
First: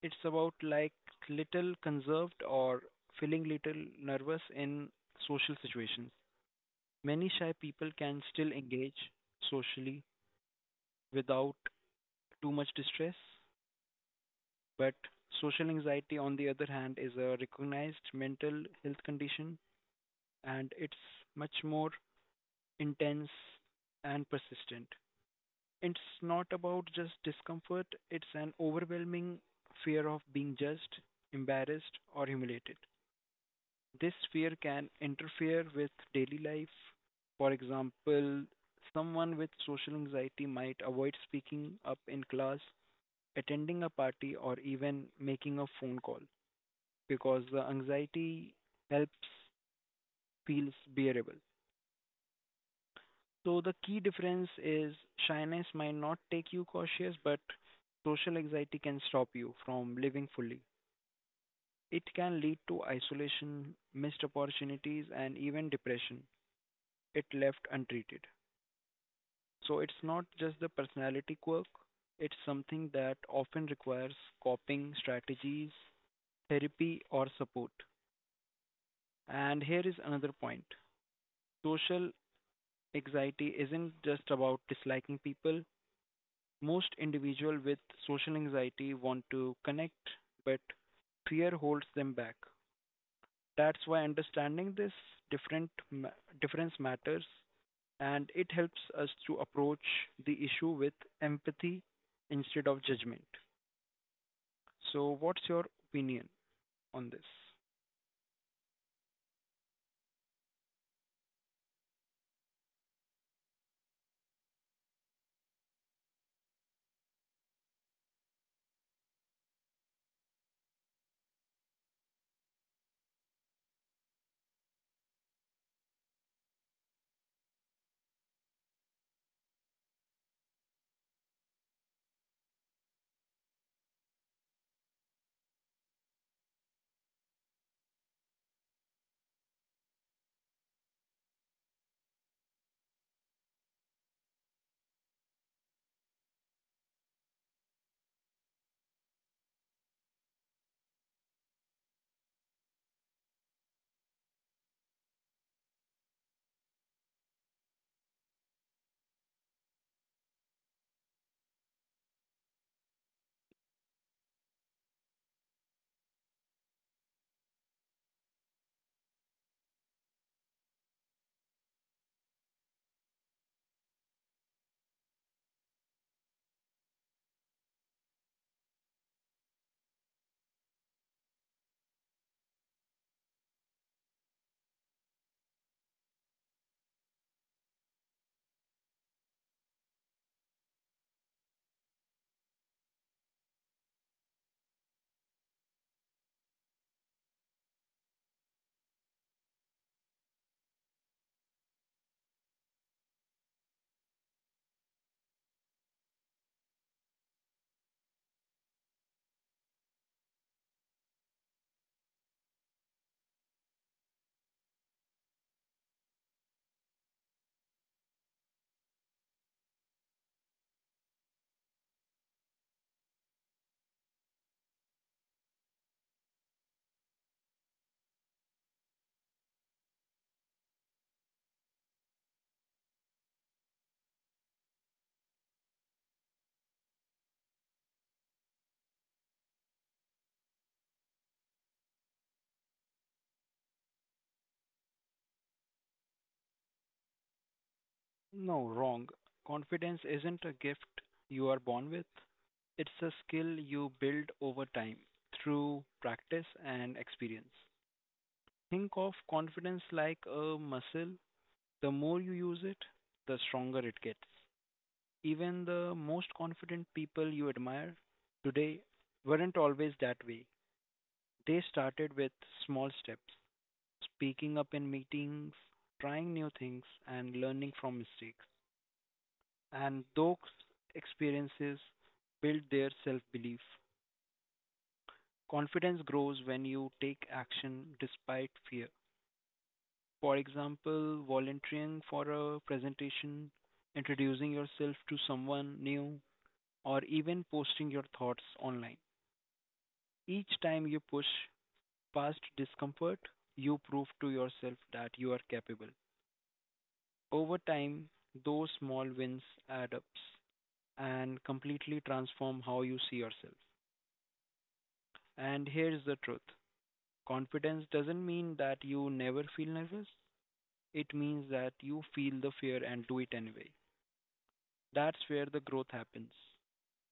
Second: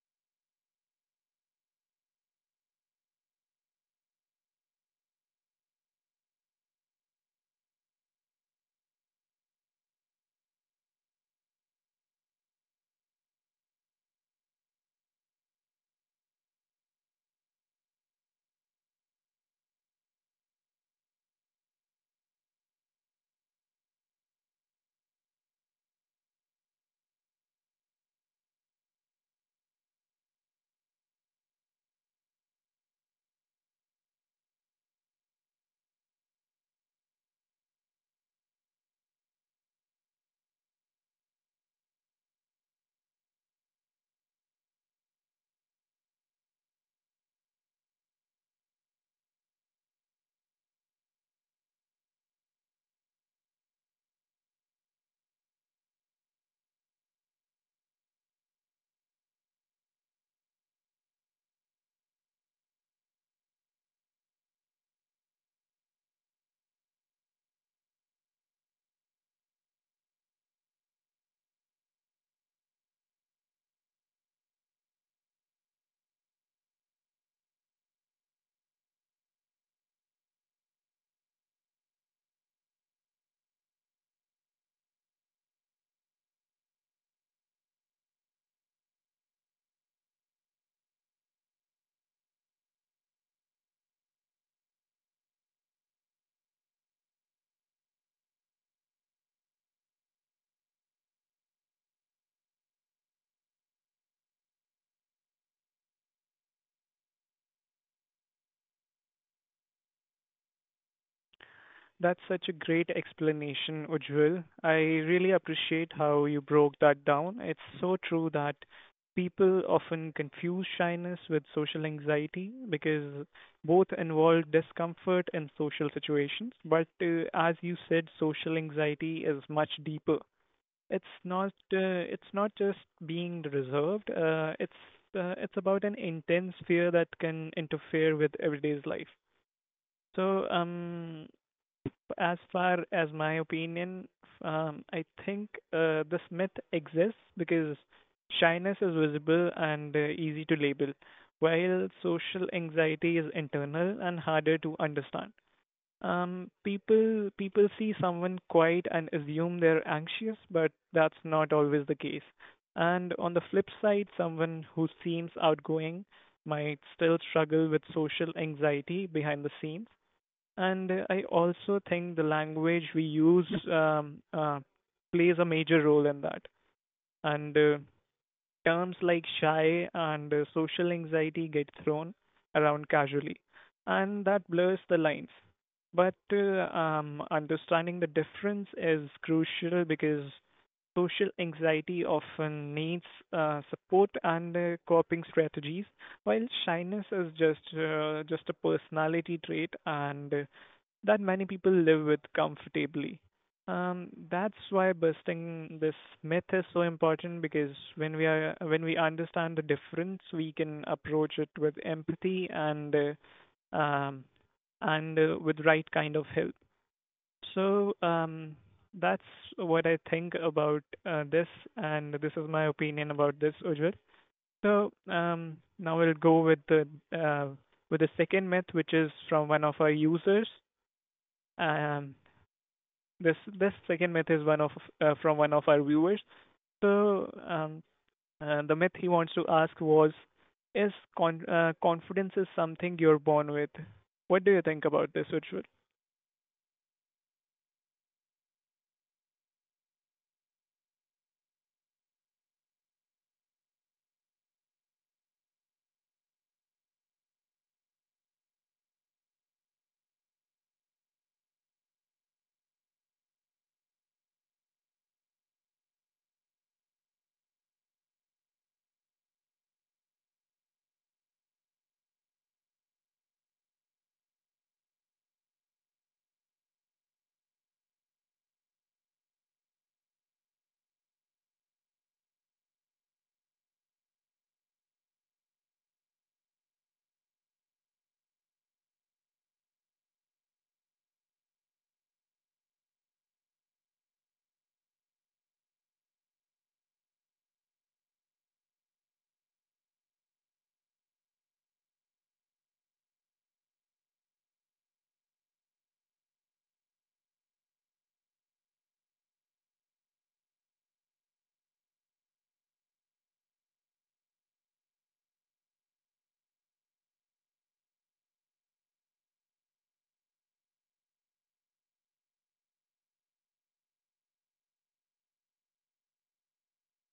S2: it's about like little conserved or feeling little nervous in social situations. Many shy people can still engage socially without too much distress, but social anxiety, on the other hand, is a recognized mental health condition and it's much more intense and persistent. It's not about just discomfort, it's an overwhelming fear of being judged, embarrassed, or humiliated. This fear can interfere with daily life. For example, someone with social anxiety might avoid speaking up in class, attending a party, or even making a phone call because the anxiety helps feels bearable. So the key difference is shyness might not take you cautious, but social anxiety can stop you from living fully. It can lead to isolation, missed opportunities, and even depression if left untreated. So it's not just the personality quirk, it's something that often requires coping strategies, therapy, or support. And here is another point: social anxiety isn't just about disliking people. Most individuals with social anxiety want to connect, but fear holds them back. That's why understanding this different ma- difference matters and it helps us to approach the issue with empathy instead of judgment. So, what's your opinion on this?
S1: That's such a great explanation, Ujjwal. I really appreciate how you broke that down. It's so true that people often confuse shyness with social anxiety because both involve discomfort in social situations. But as you said, social anxiety is much deeper. It's not just being reserved. It's about an intense fear that can interfere with everyday's life. So as far as my opinion, I think this myth exists because shyness is visible and easy to label, while social anxiety is internal and harder to understand. People see someone quiet and assume they're anxious, but that's not always the case. And on the flip side, someone who seems outgoing might still struggle with social anxiety behind the scenes, and I also think the language we use plays a major role in that. And terms like shy and social anxiety get thrown around casually, and that blurs the lines. But understanding the difference is crucial because social anxiety often needs support and coping strategies, while shyness is just a personality trait and that many people live with comfortably. That's why busting this myth is so important because when we understand the difference, we can approach it with empathy um, and with right kind of help. So that's what I think about this, and this is my opinion about this, Ujjwal. So now we'll go uh, with the second myth, which is from one of our users. Um, this second myth is one of from one of our viewers. So the myth he wants to ask was, is confidence is something you're born with? What do you think about this, Ujjwal?
S2: No, wrong. Confidence isn't a gift you are born with, it's a skill you build over time through practice and experience. Think of confidence like a muscle. The more you use it, the stronger it gets. Even the most confident people you admire today weren't always that way. They started with small steps: speaking up in meetings, trying new things, and learning from mistakes. And those experiences build their self belief. Confidence grows when you take action despite fear. For example, volunteering for a presentation, introducing yourself to someone new, or even posting your thoughts online. Each time you push past discomfort, you prove to yourself that you are capable. Over time, those small wins add up and completely transform how you see yourself. And here's the truth: confidence doesn't mean that you never feel nervous, it means that you feel the fear and do it anyway. That's where the growth happens.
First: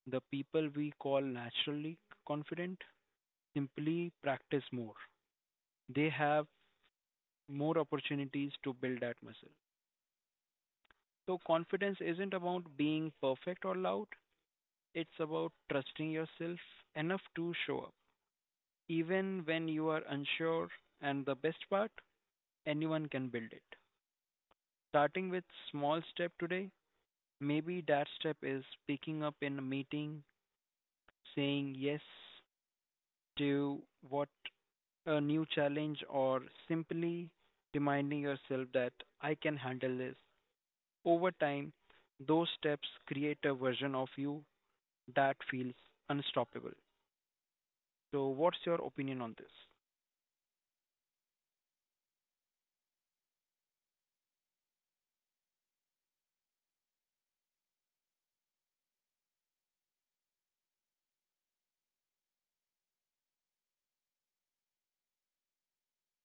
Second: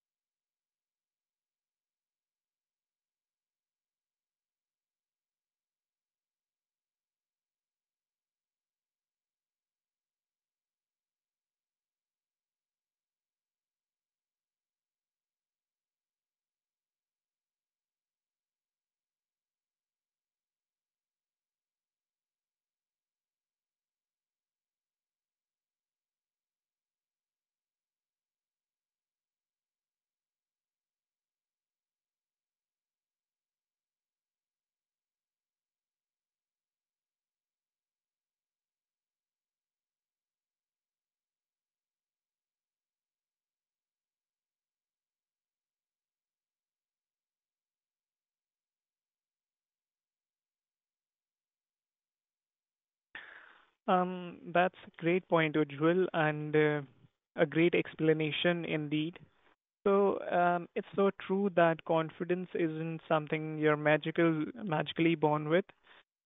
S2: The people we call naturally confident simply practice more, they have more opportunities to build that muscle. So, confidence isn't about being perfect or loud, it's about trusting yourself enough to show up, even when you are unsure. And the best part, anyone can build it. Starting with small step today, maybe that step is picking up in a meeting, saying yes to what a new challenge or simply reminding yourself that I can handle this. Over time, those steps create a version of you that feels unstoppable. So what's your opinion on this?
S1: That's a great point, Ujjwal, and a great explanation indeed. So it's so true that confidence isn't something you're magically born with.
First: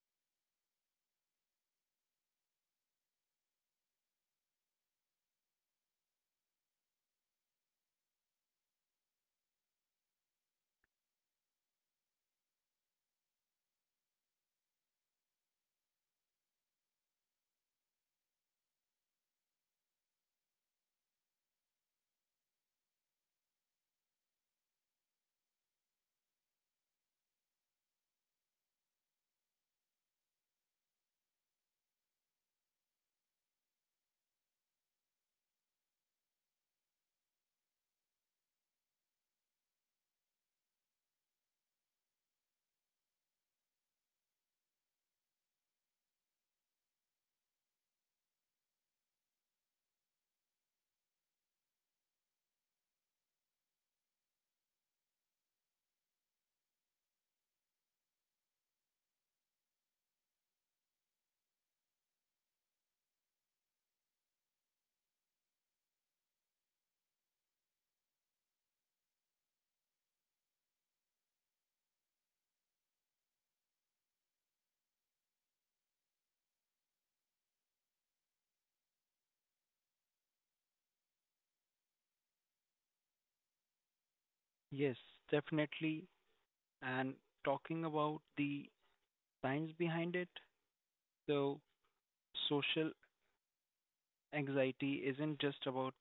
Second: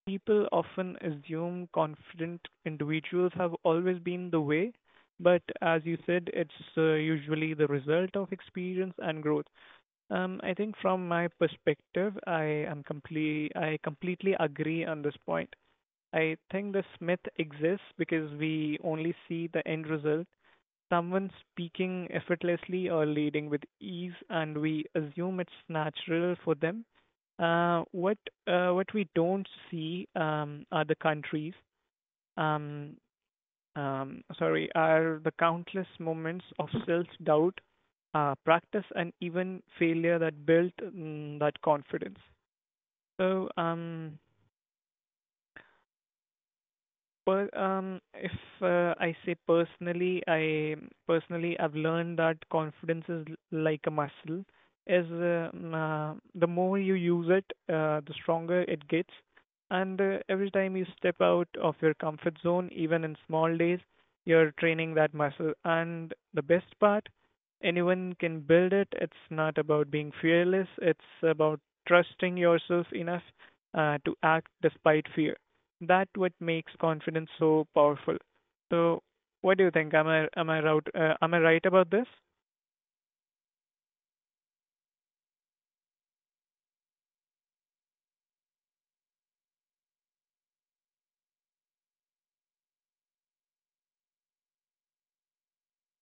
S1: People often assume confident individuals have always been the way, but as you said, it's usually the result of experience and growth. I think from my perspective, I am complete. I completely agree on this point. I think this myth exists because we only see the end result, someone speaking effortlessly or leading with ease, and we assume it's natural for them. Uh, what what we don't see are the countries. Um, Sorry, are the countless moments of self-doubt, practice, and even failure that built that confidence. So, if I say personally, I personally I've learned that confidence is like a muscle. The more you use it, the stronger it gets. And every time you step out of your comfort zone, even in small days, you're training that muscle. And the best part, anyone can build it. It's not about being fearless. It's about trusting yourself enough to act despite fear, that what makes confidence so powerful. So what do you think? Am I right? Am I right about this?
S2: Yes, definitely. And talking about the science behind it, so social anxiety isn't just about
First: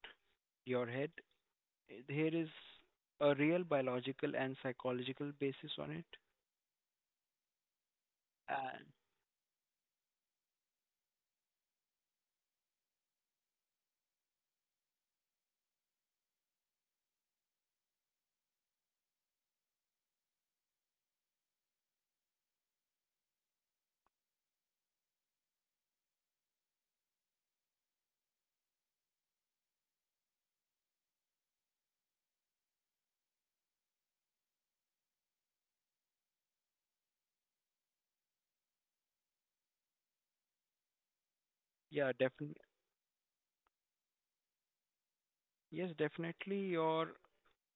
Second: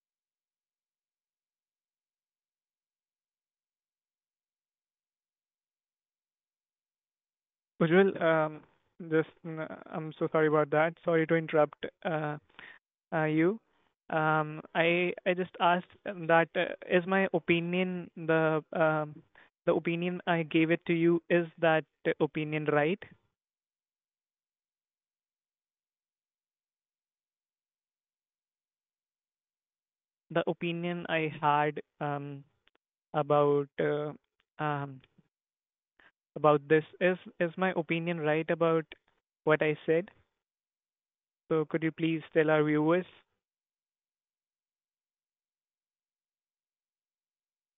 S2: your head. There is a real biological and psychological basis on it.
S1: Ujjwal,
S2: And
S1: just mm, I'm so sorry about that. Sorry to interrupt you. I just asked that is my opinion the opinion I gave it to you, is that opinion right? The opinion I had about uh, um, about this. Is my opinion right about what I said? So could you
S2: yeah,
S1: please tell
S2: definitely.
S1: our viewers?
S2: Yes, definitely. Your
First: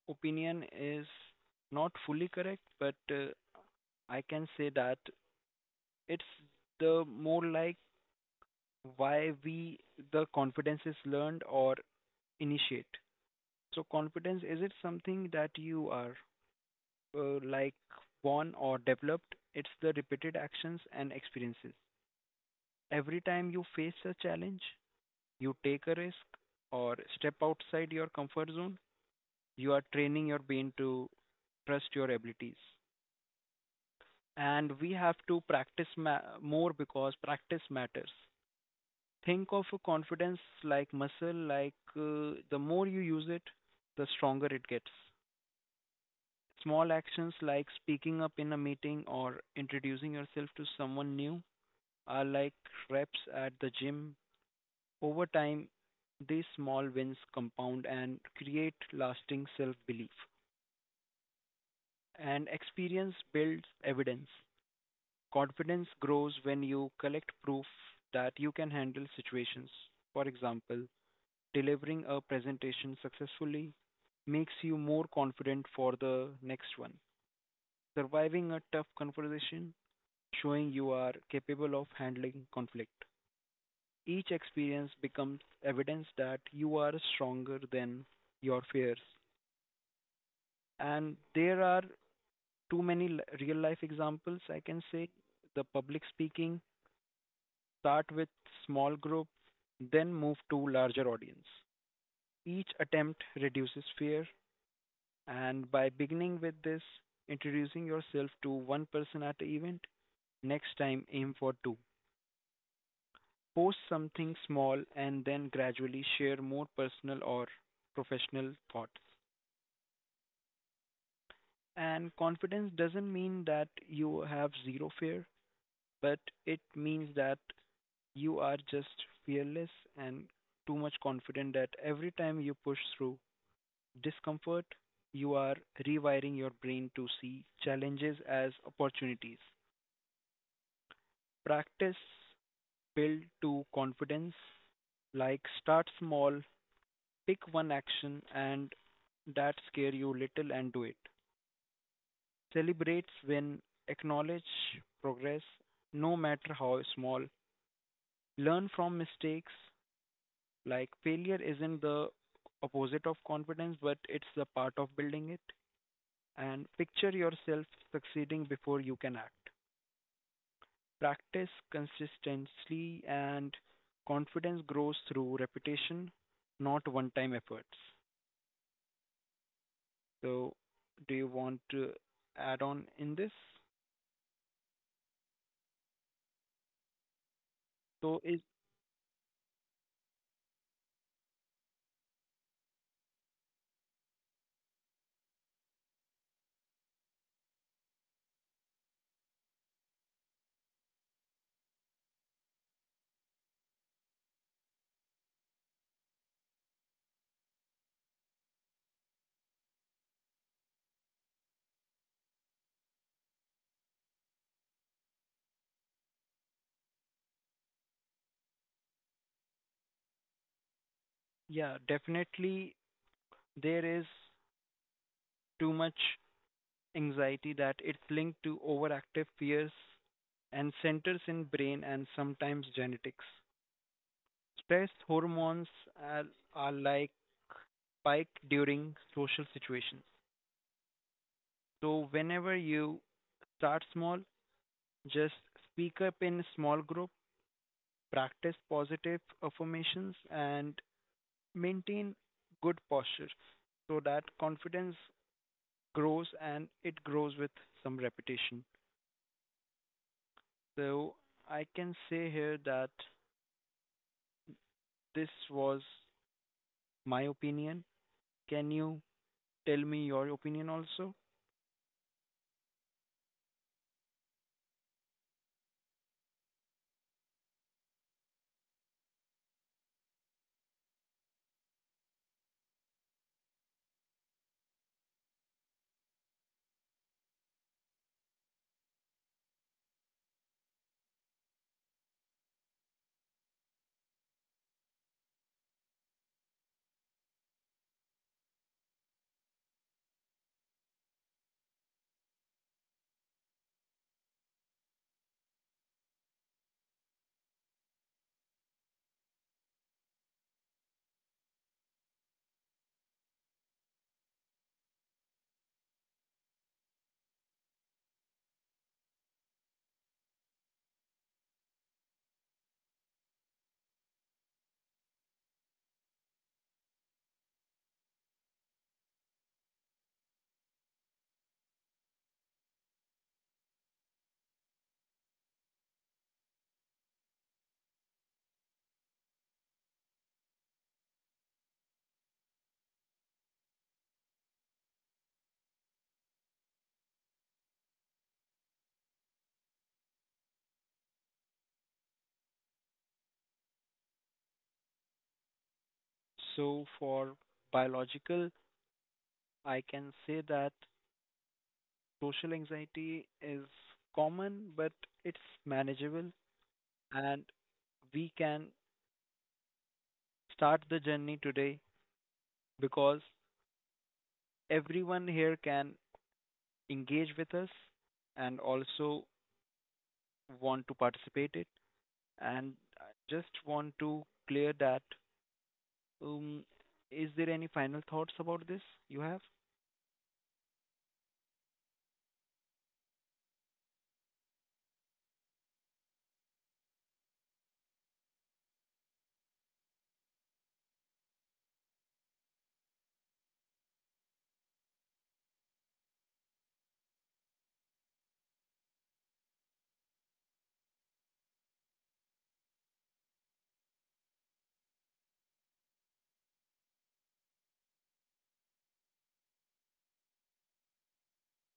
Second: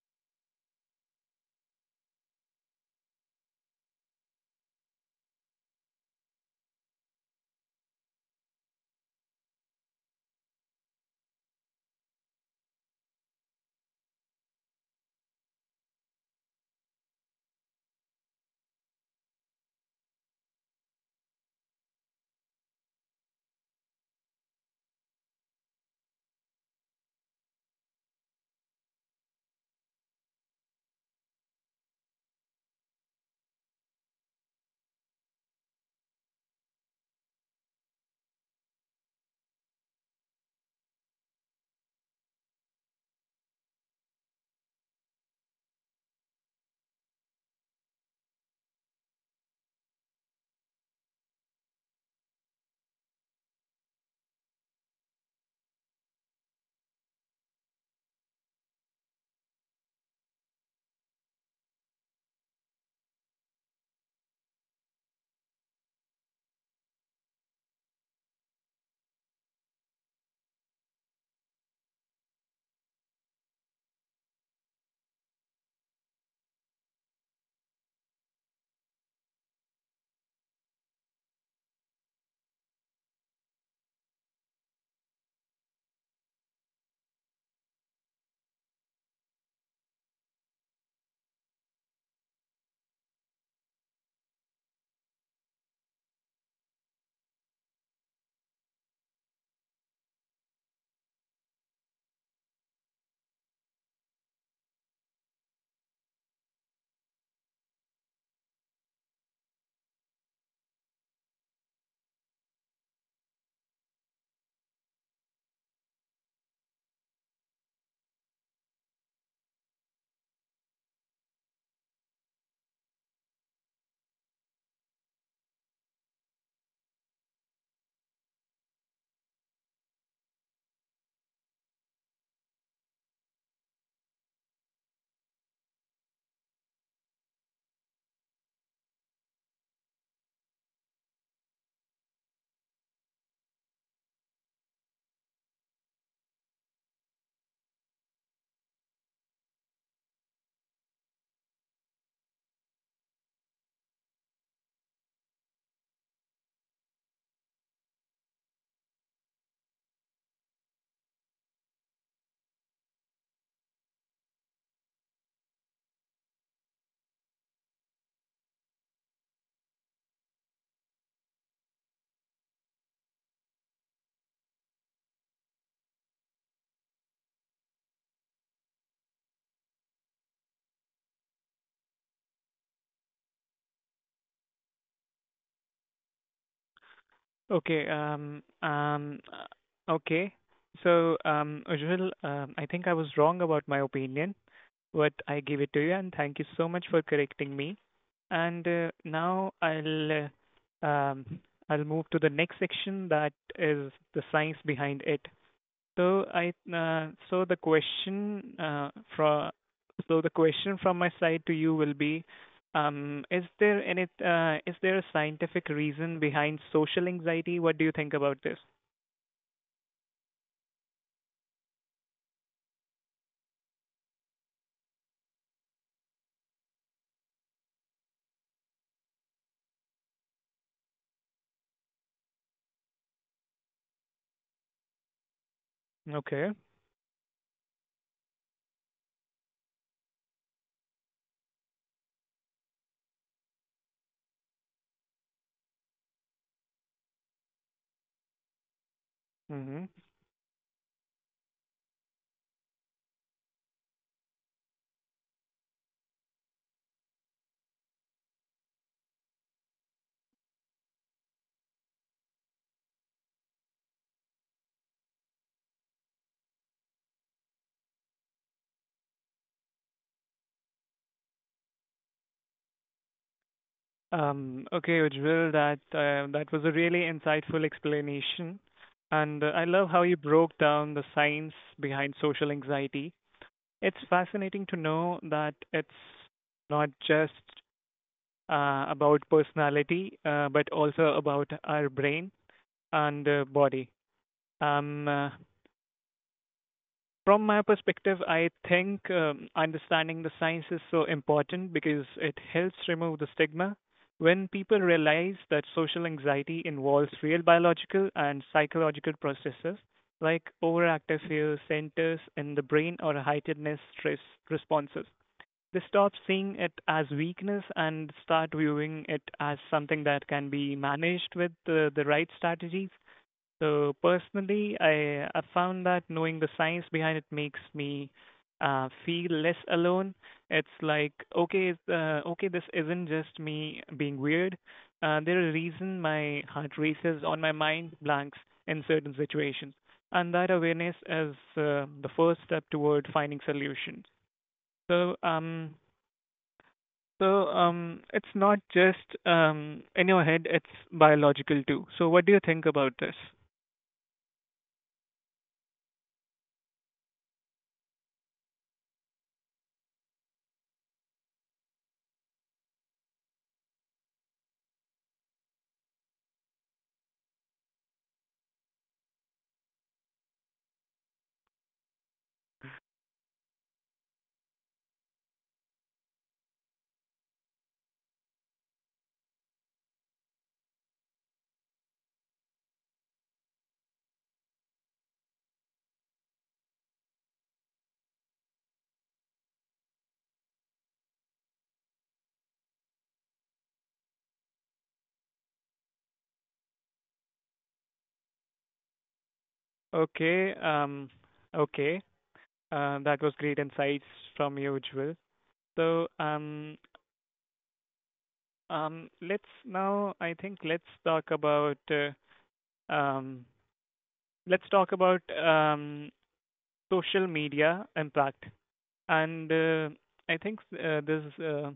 S2: opinion is not fully correct, but I can say that it's the more like why we the confidence is learned or initiated. So confidence, is it something that you are like born or developed? It's the repeated actions and experiences. Every time you face a challenge, you take a risk or step outside your comfort zone, you are training your brain to trust your abilities. And we have to practice more because practice matters. Think of a confidence like muscle, the more you use it, the stronger it gets. Small actions like speaking up in a meeting or introducing yourself to someone new are like reps at the gym. Over time, these small wins compound and create lasting self belief. And experience builds evidence. Confidence grows when you collect proof that you can handle situations. For example, delivering a presentation successfully makes you more confident for the next one. Surviving a tough conversation showing you are capable of handling conflict. Each experience becomes evidence that you are stronger than your fears. And there are too many real life examples, I can say. The public speaking start with small group, then move to larger audience. Each attempt reduces fear, and by beginning with this, introducing yourself to one person at the event, next time aim for two. Post something small and then gradually share more personal or professional thoughts. And confidence doesn't mean that you have zero fear, but it means that you are just fearless and too much confident that every time you push through discomfort, you are rewiring your brain to see challenges as opportunities. Practice build to confidence, like start small, pick one action and that scare you little and do it. Celebrate when acknowledge progress, no matter how small. Learn from mistakes. Like failure isn't the opposite of confidence, but it's the part of building it. And picture yourself succeeding before you can act. Practice consistently, and confidence grows through repetition, not one time efforts. So do you want to add on in this?
S1: Okay.
S2: So it,
S1: Um. Um. uh, Okay. So, Ujjwal, I think I was wrong about my opinion, but I give it to you, and thank you so much for correcting me. And now um, I'll move to the next section that is the science behind it. So I uh, so the question uh, from so the question from my side to you will be, is there a scientific reason behind social anxiety? What do you think about this?
S2: yeah, definitely there is too much anxiety that it's linked to overactive fears and centers in brain and sometimes genetics. Stress hormones are,
S1: Okay.
S2: are like spike during social situations. So whenever you start small, just speak up in a small group, practice positive
S1: Mm-hmm.
S2: affirmations and maintain good posture so that confidence grows and it grows with some repetition. So I can say here that this was my opinion. Can you tell me your opinion also?
S1: Okay, Ujjwal, that that was a really insightful explanation, and I love how you broke down the science behind social anxiety. It's fascinating to know that it's not just about personality, but also about our brain and body. Um, uh, from my perspective, I think understanding the science is so important because it helps remove the stigma. When people realize that social anxiety involves real biological and psychological processes like overactive fear centers in the brain or heightened stress responses, they stop seeing it as weakness and start viewing it as something that can be managed with the right strategies. So personally, I found that knowing the science behind it makes me feel less alone. It's like okay, okay, this isn't just me being weird. There's a reason my heart races on my mind blanks in certain situations, and that awareness is the first step toward finding solutions. So um, so it's not just in your head; it's biological too. So what do you think about this?
S2: So for biological, I can say that social anxiety is common, but it's manageable and we can start the journey today because everyone here can engage with us and also want to participate it. And I just want to clear that, um, is there any final thoughts about this you have?
S1: Okay, okay, that was great insights from you, Jewel. So let's now, I think, um, let's talk about social media impact. And I think this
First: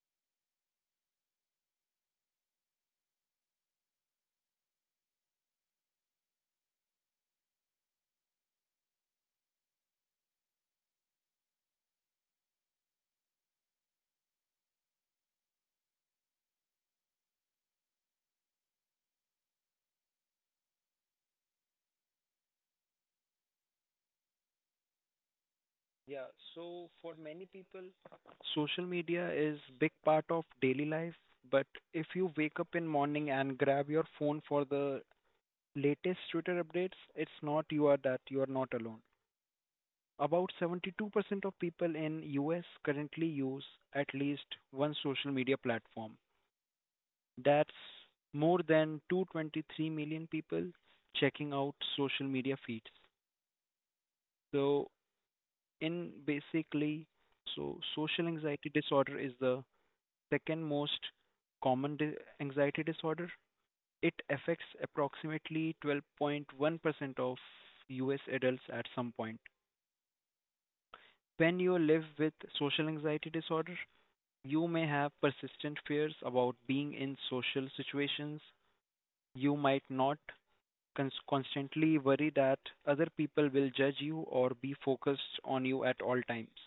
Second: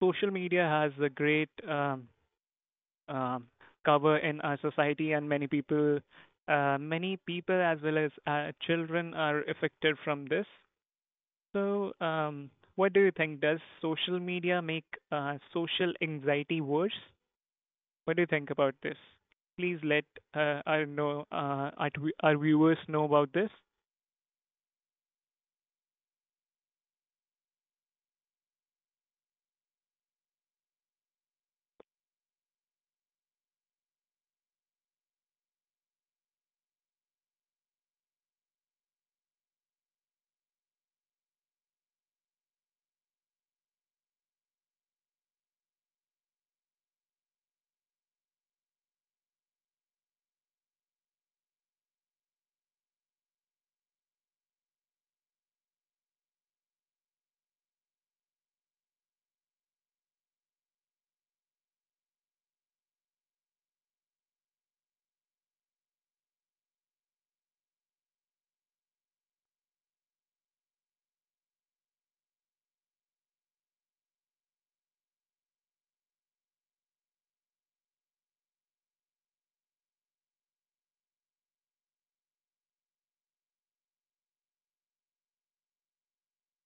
S1: social media has a great um, cover in our society, and many people as well as children are affected from this. So, what do you think? Does social media make social anxiety worse? What do you think about this? Please let our viewers know about this.
S2: Yeah. So for many people, social media is big part of daily life, but if you wake up in morning and grab your phone for the latest Twitter updates, it's not you are that you are not alone. About 72% of people in US currently use at least one social media platform. That's more than 223 million people checking out social media feeds. So, in basically, so social anxiety disorder is the second most common anxiety disorder. It affects approximately 12.1% of US adults at some point. When you live with social anxiety disorder, you may have persistent fears about being in social situations you might not constantly worry that other people will judge you or be focused on you at all times.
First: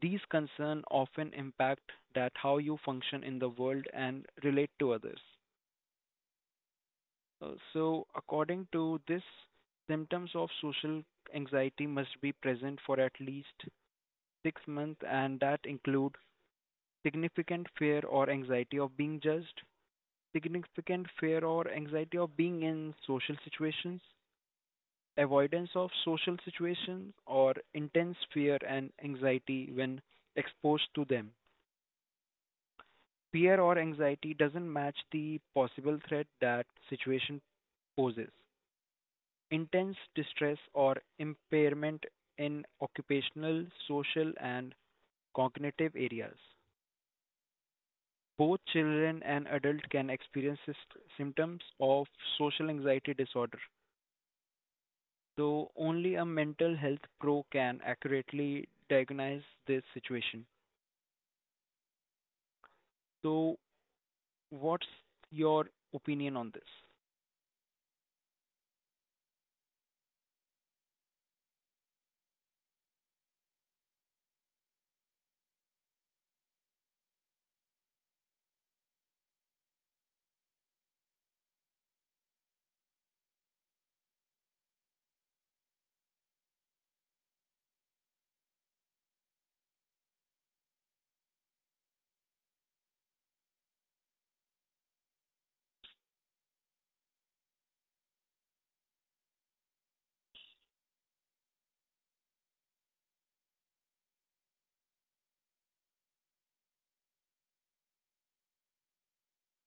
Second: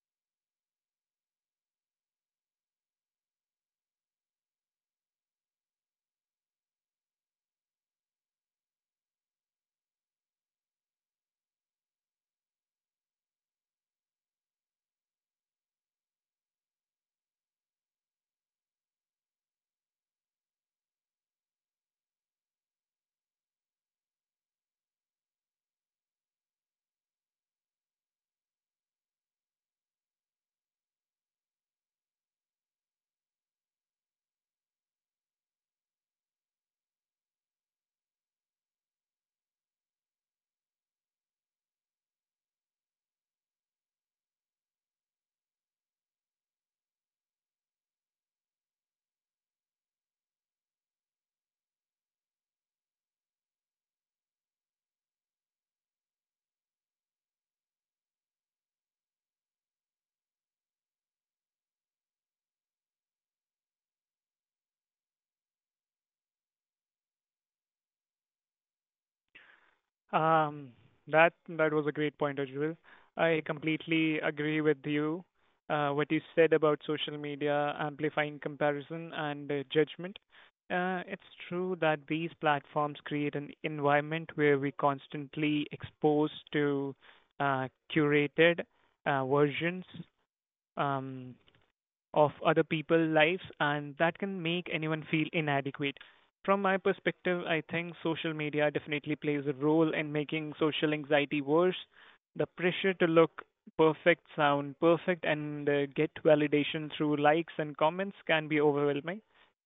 S2: These concerns often impact that how you function in the world and relate to others. So, according to this, symptoms of social anxiety must be present for at least 6 months, and that include significant fear or anxiety of being judged, significant fear or anxiety of being in social situations, avoidance of social situations, or intense fear and anxiety when exposed to them. Fear or anxiety doesn't match the possible threat that situation poses. Intense distress or impairment in occupational, social, and cognitive areas. Both children and adults can experience symptoms of social anxiety disorder, though only a mental health pro can accurately diagnose this situation. So what's your opinion on this?
S1: Um, that that was a great point, Ajul. I completely agree with you. What you said about social media amplifying comparison and judgment. It's true that these platforms create an environment where we constantly exposed to uh, curated versions. Um, of other people's lives, and that can make anyone feel inadequate. From my perspective, I think social media definitely plays a role in making social anxiety worse. The pressure to look perfect, sound perfect, and get validation through likes and comments can be overwhelming.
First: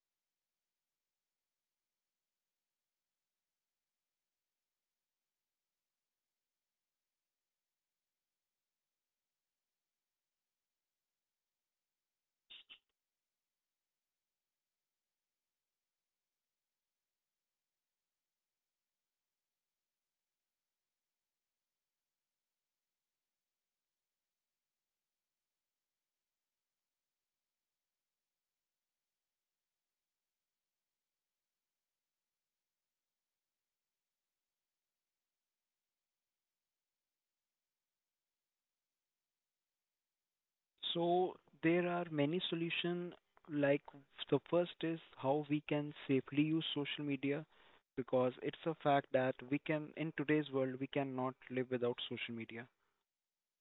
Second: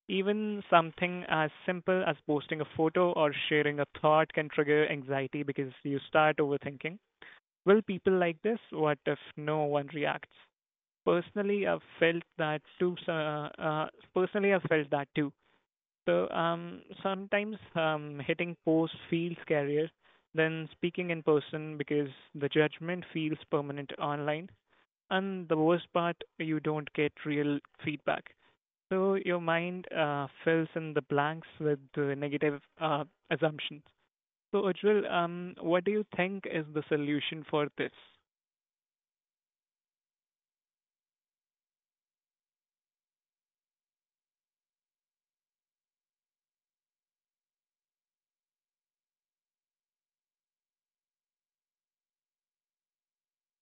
S1: Even something as simple as posting a photo or sharing a thought can trigger anxiety because you start overthinking. Will people like this? What if no one reacts? Personally, I've felt that too. So, uh, uh, Personally, I've felt that too. So, sometimes hitting post feels scarier than speaking in person because the judgment feels permanent online. And the worst part, you don't get real feedback. So your mind fills in the blanks with the negative assumptions. So, Ujjwal, what do you think is the solution for this?
S2: So there are many solutions. Like the first is how we can safely use social media because it's a fact that we can in today's world we cannot live without social media.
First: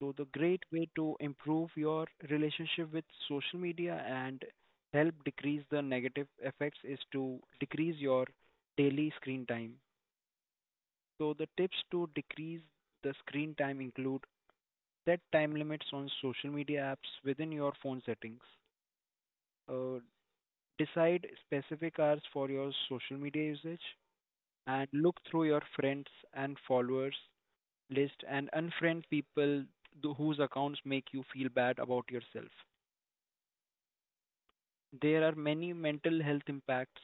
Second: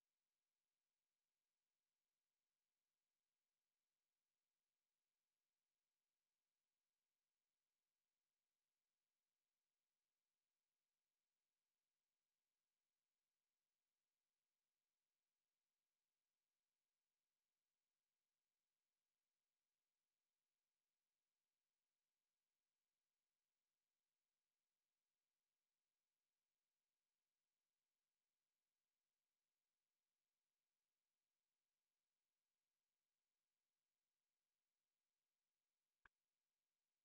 S2: So the great way to improve your relationship with social media and help decrease the negative effects is to decrease your daily screen time. So the tips to decrease the screen time include set time limits on social media apps within your phone settings, uh, decide specific hours for your social media usage, and look through your friends and followers list and unfriend people whose accounts make you feel bad about yourself. There are many mental health impacts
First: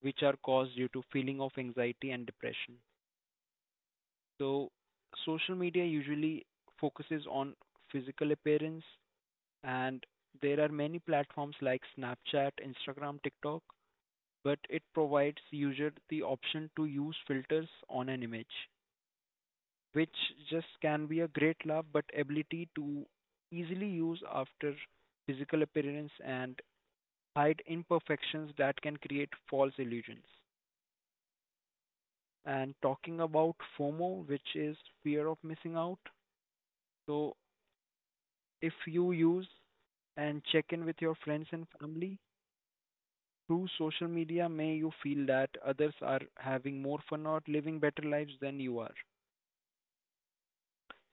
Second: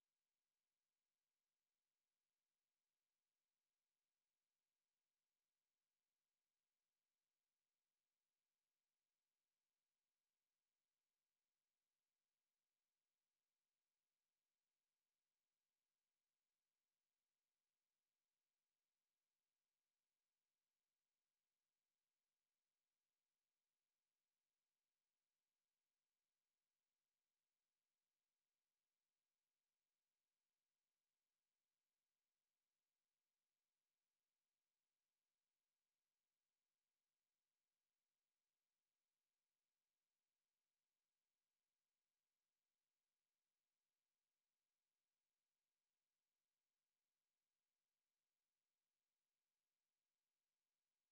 S2: which are caused due to feeling of anxiety and depression. So social media usually focuses on physical appearance, and there are many platforms like Snapchat, Instagram, TikTok, but it provides user the option to use filters on an image, which just can be a great love, but ability to easily use after physical appearance and hide imperfections that can create false illusions. And talking about FOMO, which is fear of missing out. So if you use and check in with your friends and family, through social media, may you feel that others are having more fun or living better lives than you are.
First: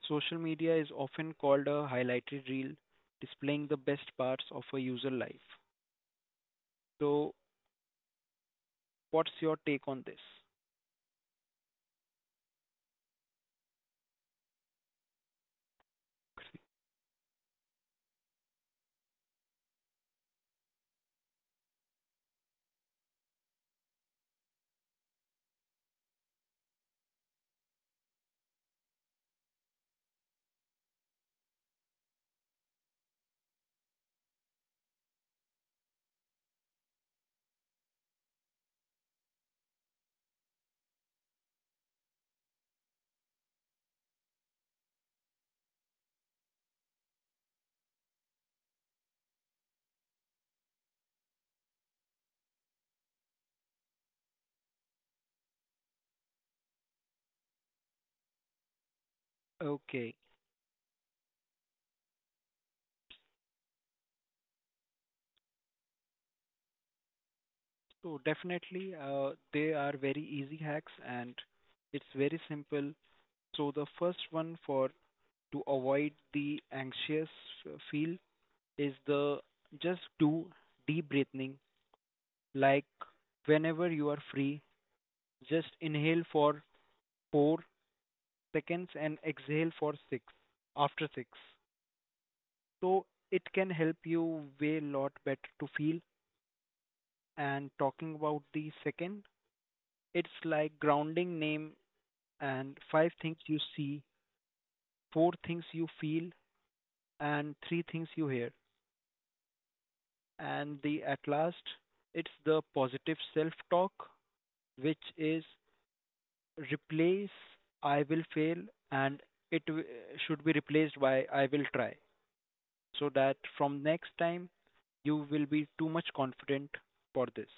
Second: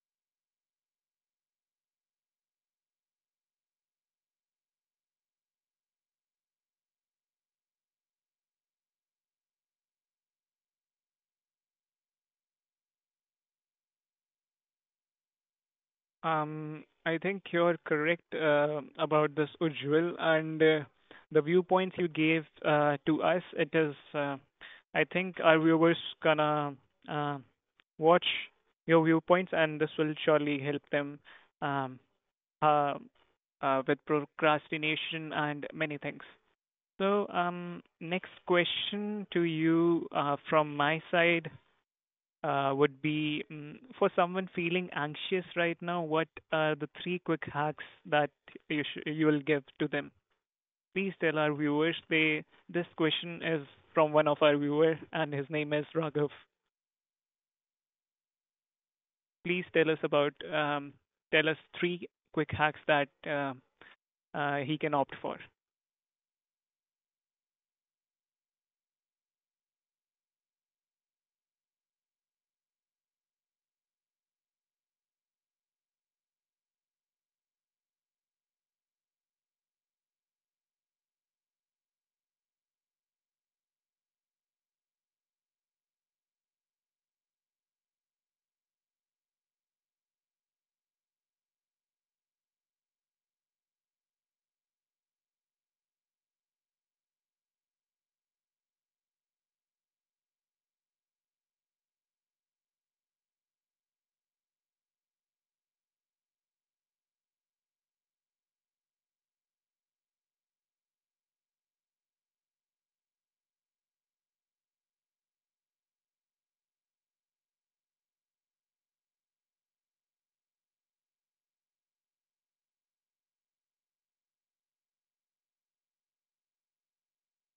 S2: Social media is often called a highlighted reel, displaying the best parts of a user life. So, what's your take on this?
S1: I think you're correct about this, Ujjwal, and the viewpoints you gave to us. I think our viewers gonna uh, watch your viewpoints, and this will surely help them um, uh, with procrastination and many things. So, next question to you from my side would be for someone feeling anxious right now, what are the three quick hacks that you will give to them? Please tell our viewers. They this question is from one of our viewers, and his name is Raghav. Please tell us
S2: Okay,
S1: about tell us three quick hacks that he can opt for.
S2: so definitely, they are very easy hacks and it's very simple. So the first one for to avoid the anxious feel is the just do deep breathing. Like whenever you are free, just inhale for 4 seconds and exhale for 6 after 6. So it can help you way lot better to feel and talking about the second it's like grounding name and five things you see, four things you feel, and three things you hear. And the at last, it's the positive self talk, which is replace I will fail and it w- should be replaced by I will try so that from next time you will be too much confident for this.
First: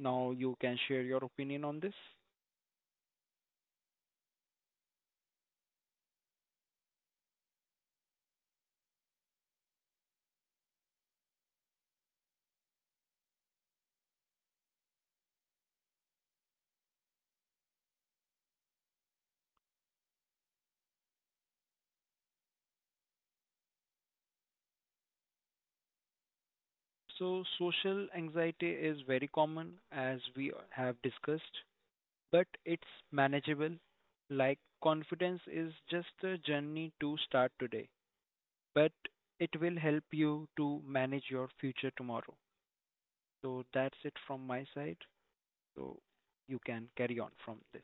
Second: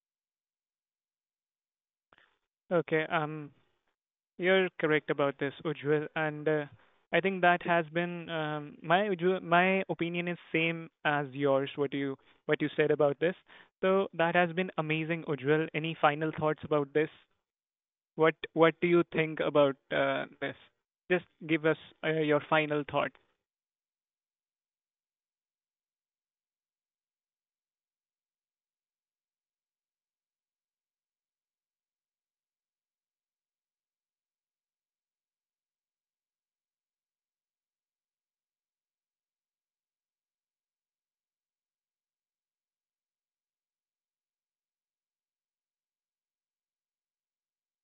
S2: Now you can share your opinion on this.
S1: Okay. Um. You're correct about this, Ujjwal, and I think that has been my opinion is same as yours. What you said about this, so that has been amazing, Ujjwal. Any final thoughts about this? What do you think about this? Just give us your final thought.
S2: So social anxiety is very common as we have discussed, but it's manageable. Like confidence is just a journey to start today, but it will help you to manage your future tomorrow. So that's it from my side. So you can carry on from this.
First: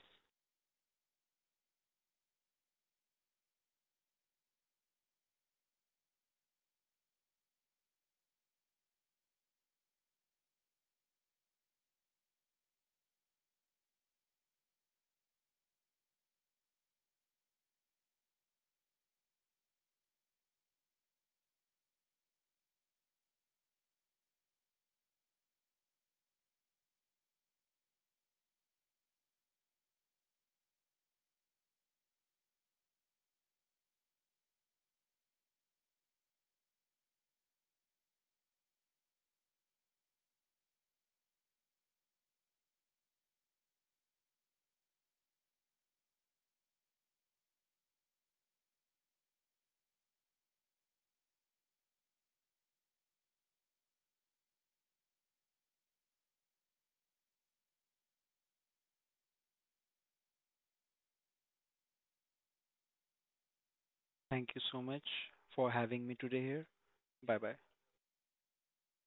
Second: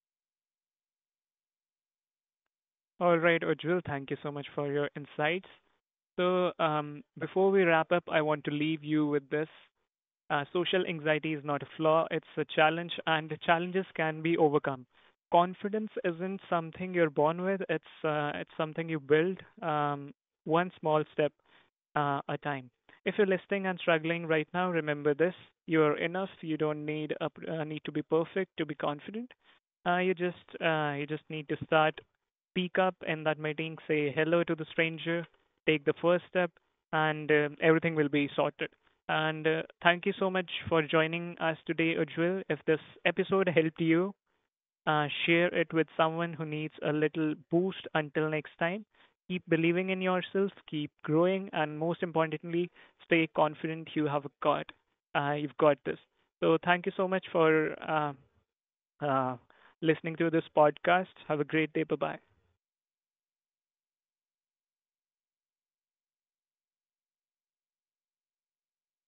S1: All right, Ujjwal, thank you so much for your insights. So before we wrap up, I want to leave you with this. Social anxiety is not a flaw, it's a challenge, and the challenges can be overcome. Confidence isn't something you're born with, it's something you build one small step a time. If you're listening and struggling right now, remember this: you are enough. You don't need to be perfect to be confident. You just need to start, speak up in that meeting, say hello to the stranger, take the first step, and everything will be sorted. And thank you so much for joining us today, Ujjwal. If this episode helped you, share it with someone who needs a little boost until next time. Keep believing in yourself, keep growing, and most importantly, stay confident, you've got this. So thank you so much for uh, listening to this podcast. Have a great day. Bye bye.
S2: Thank you so much for having me today here. Bye bye.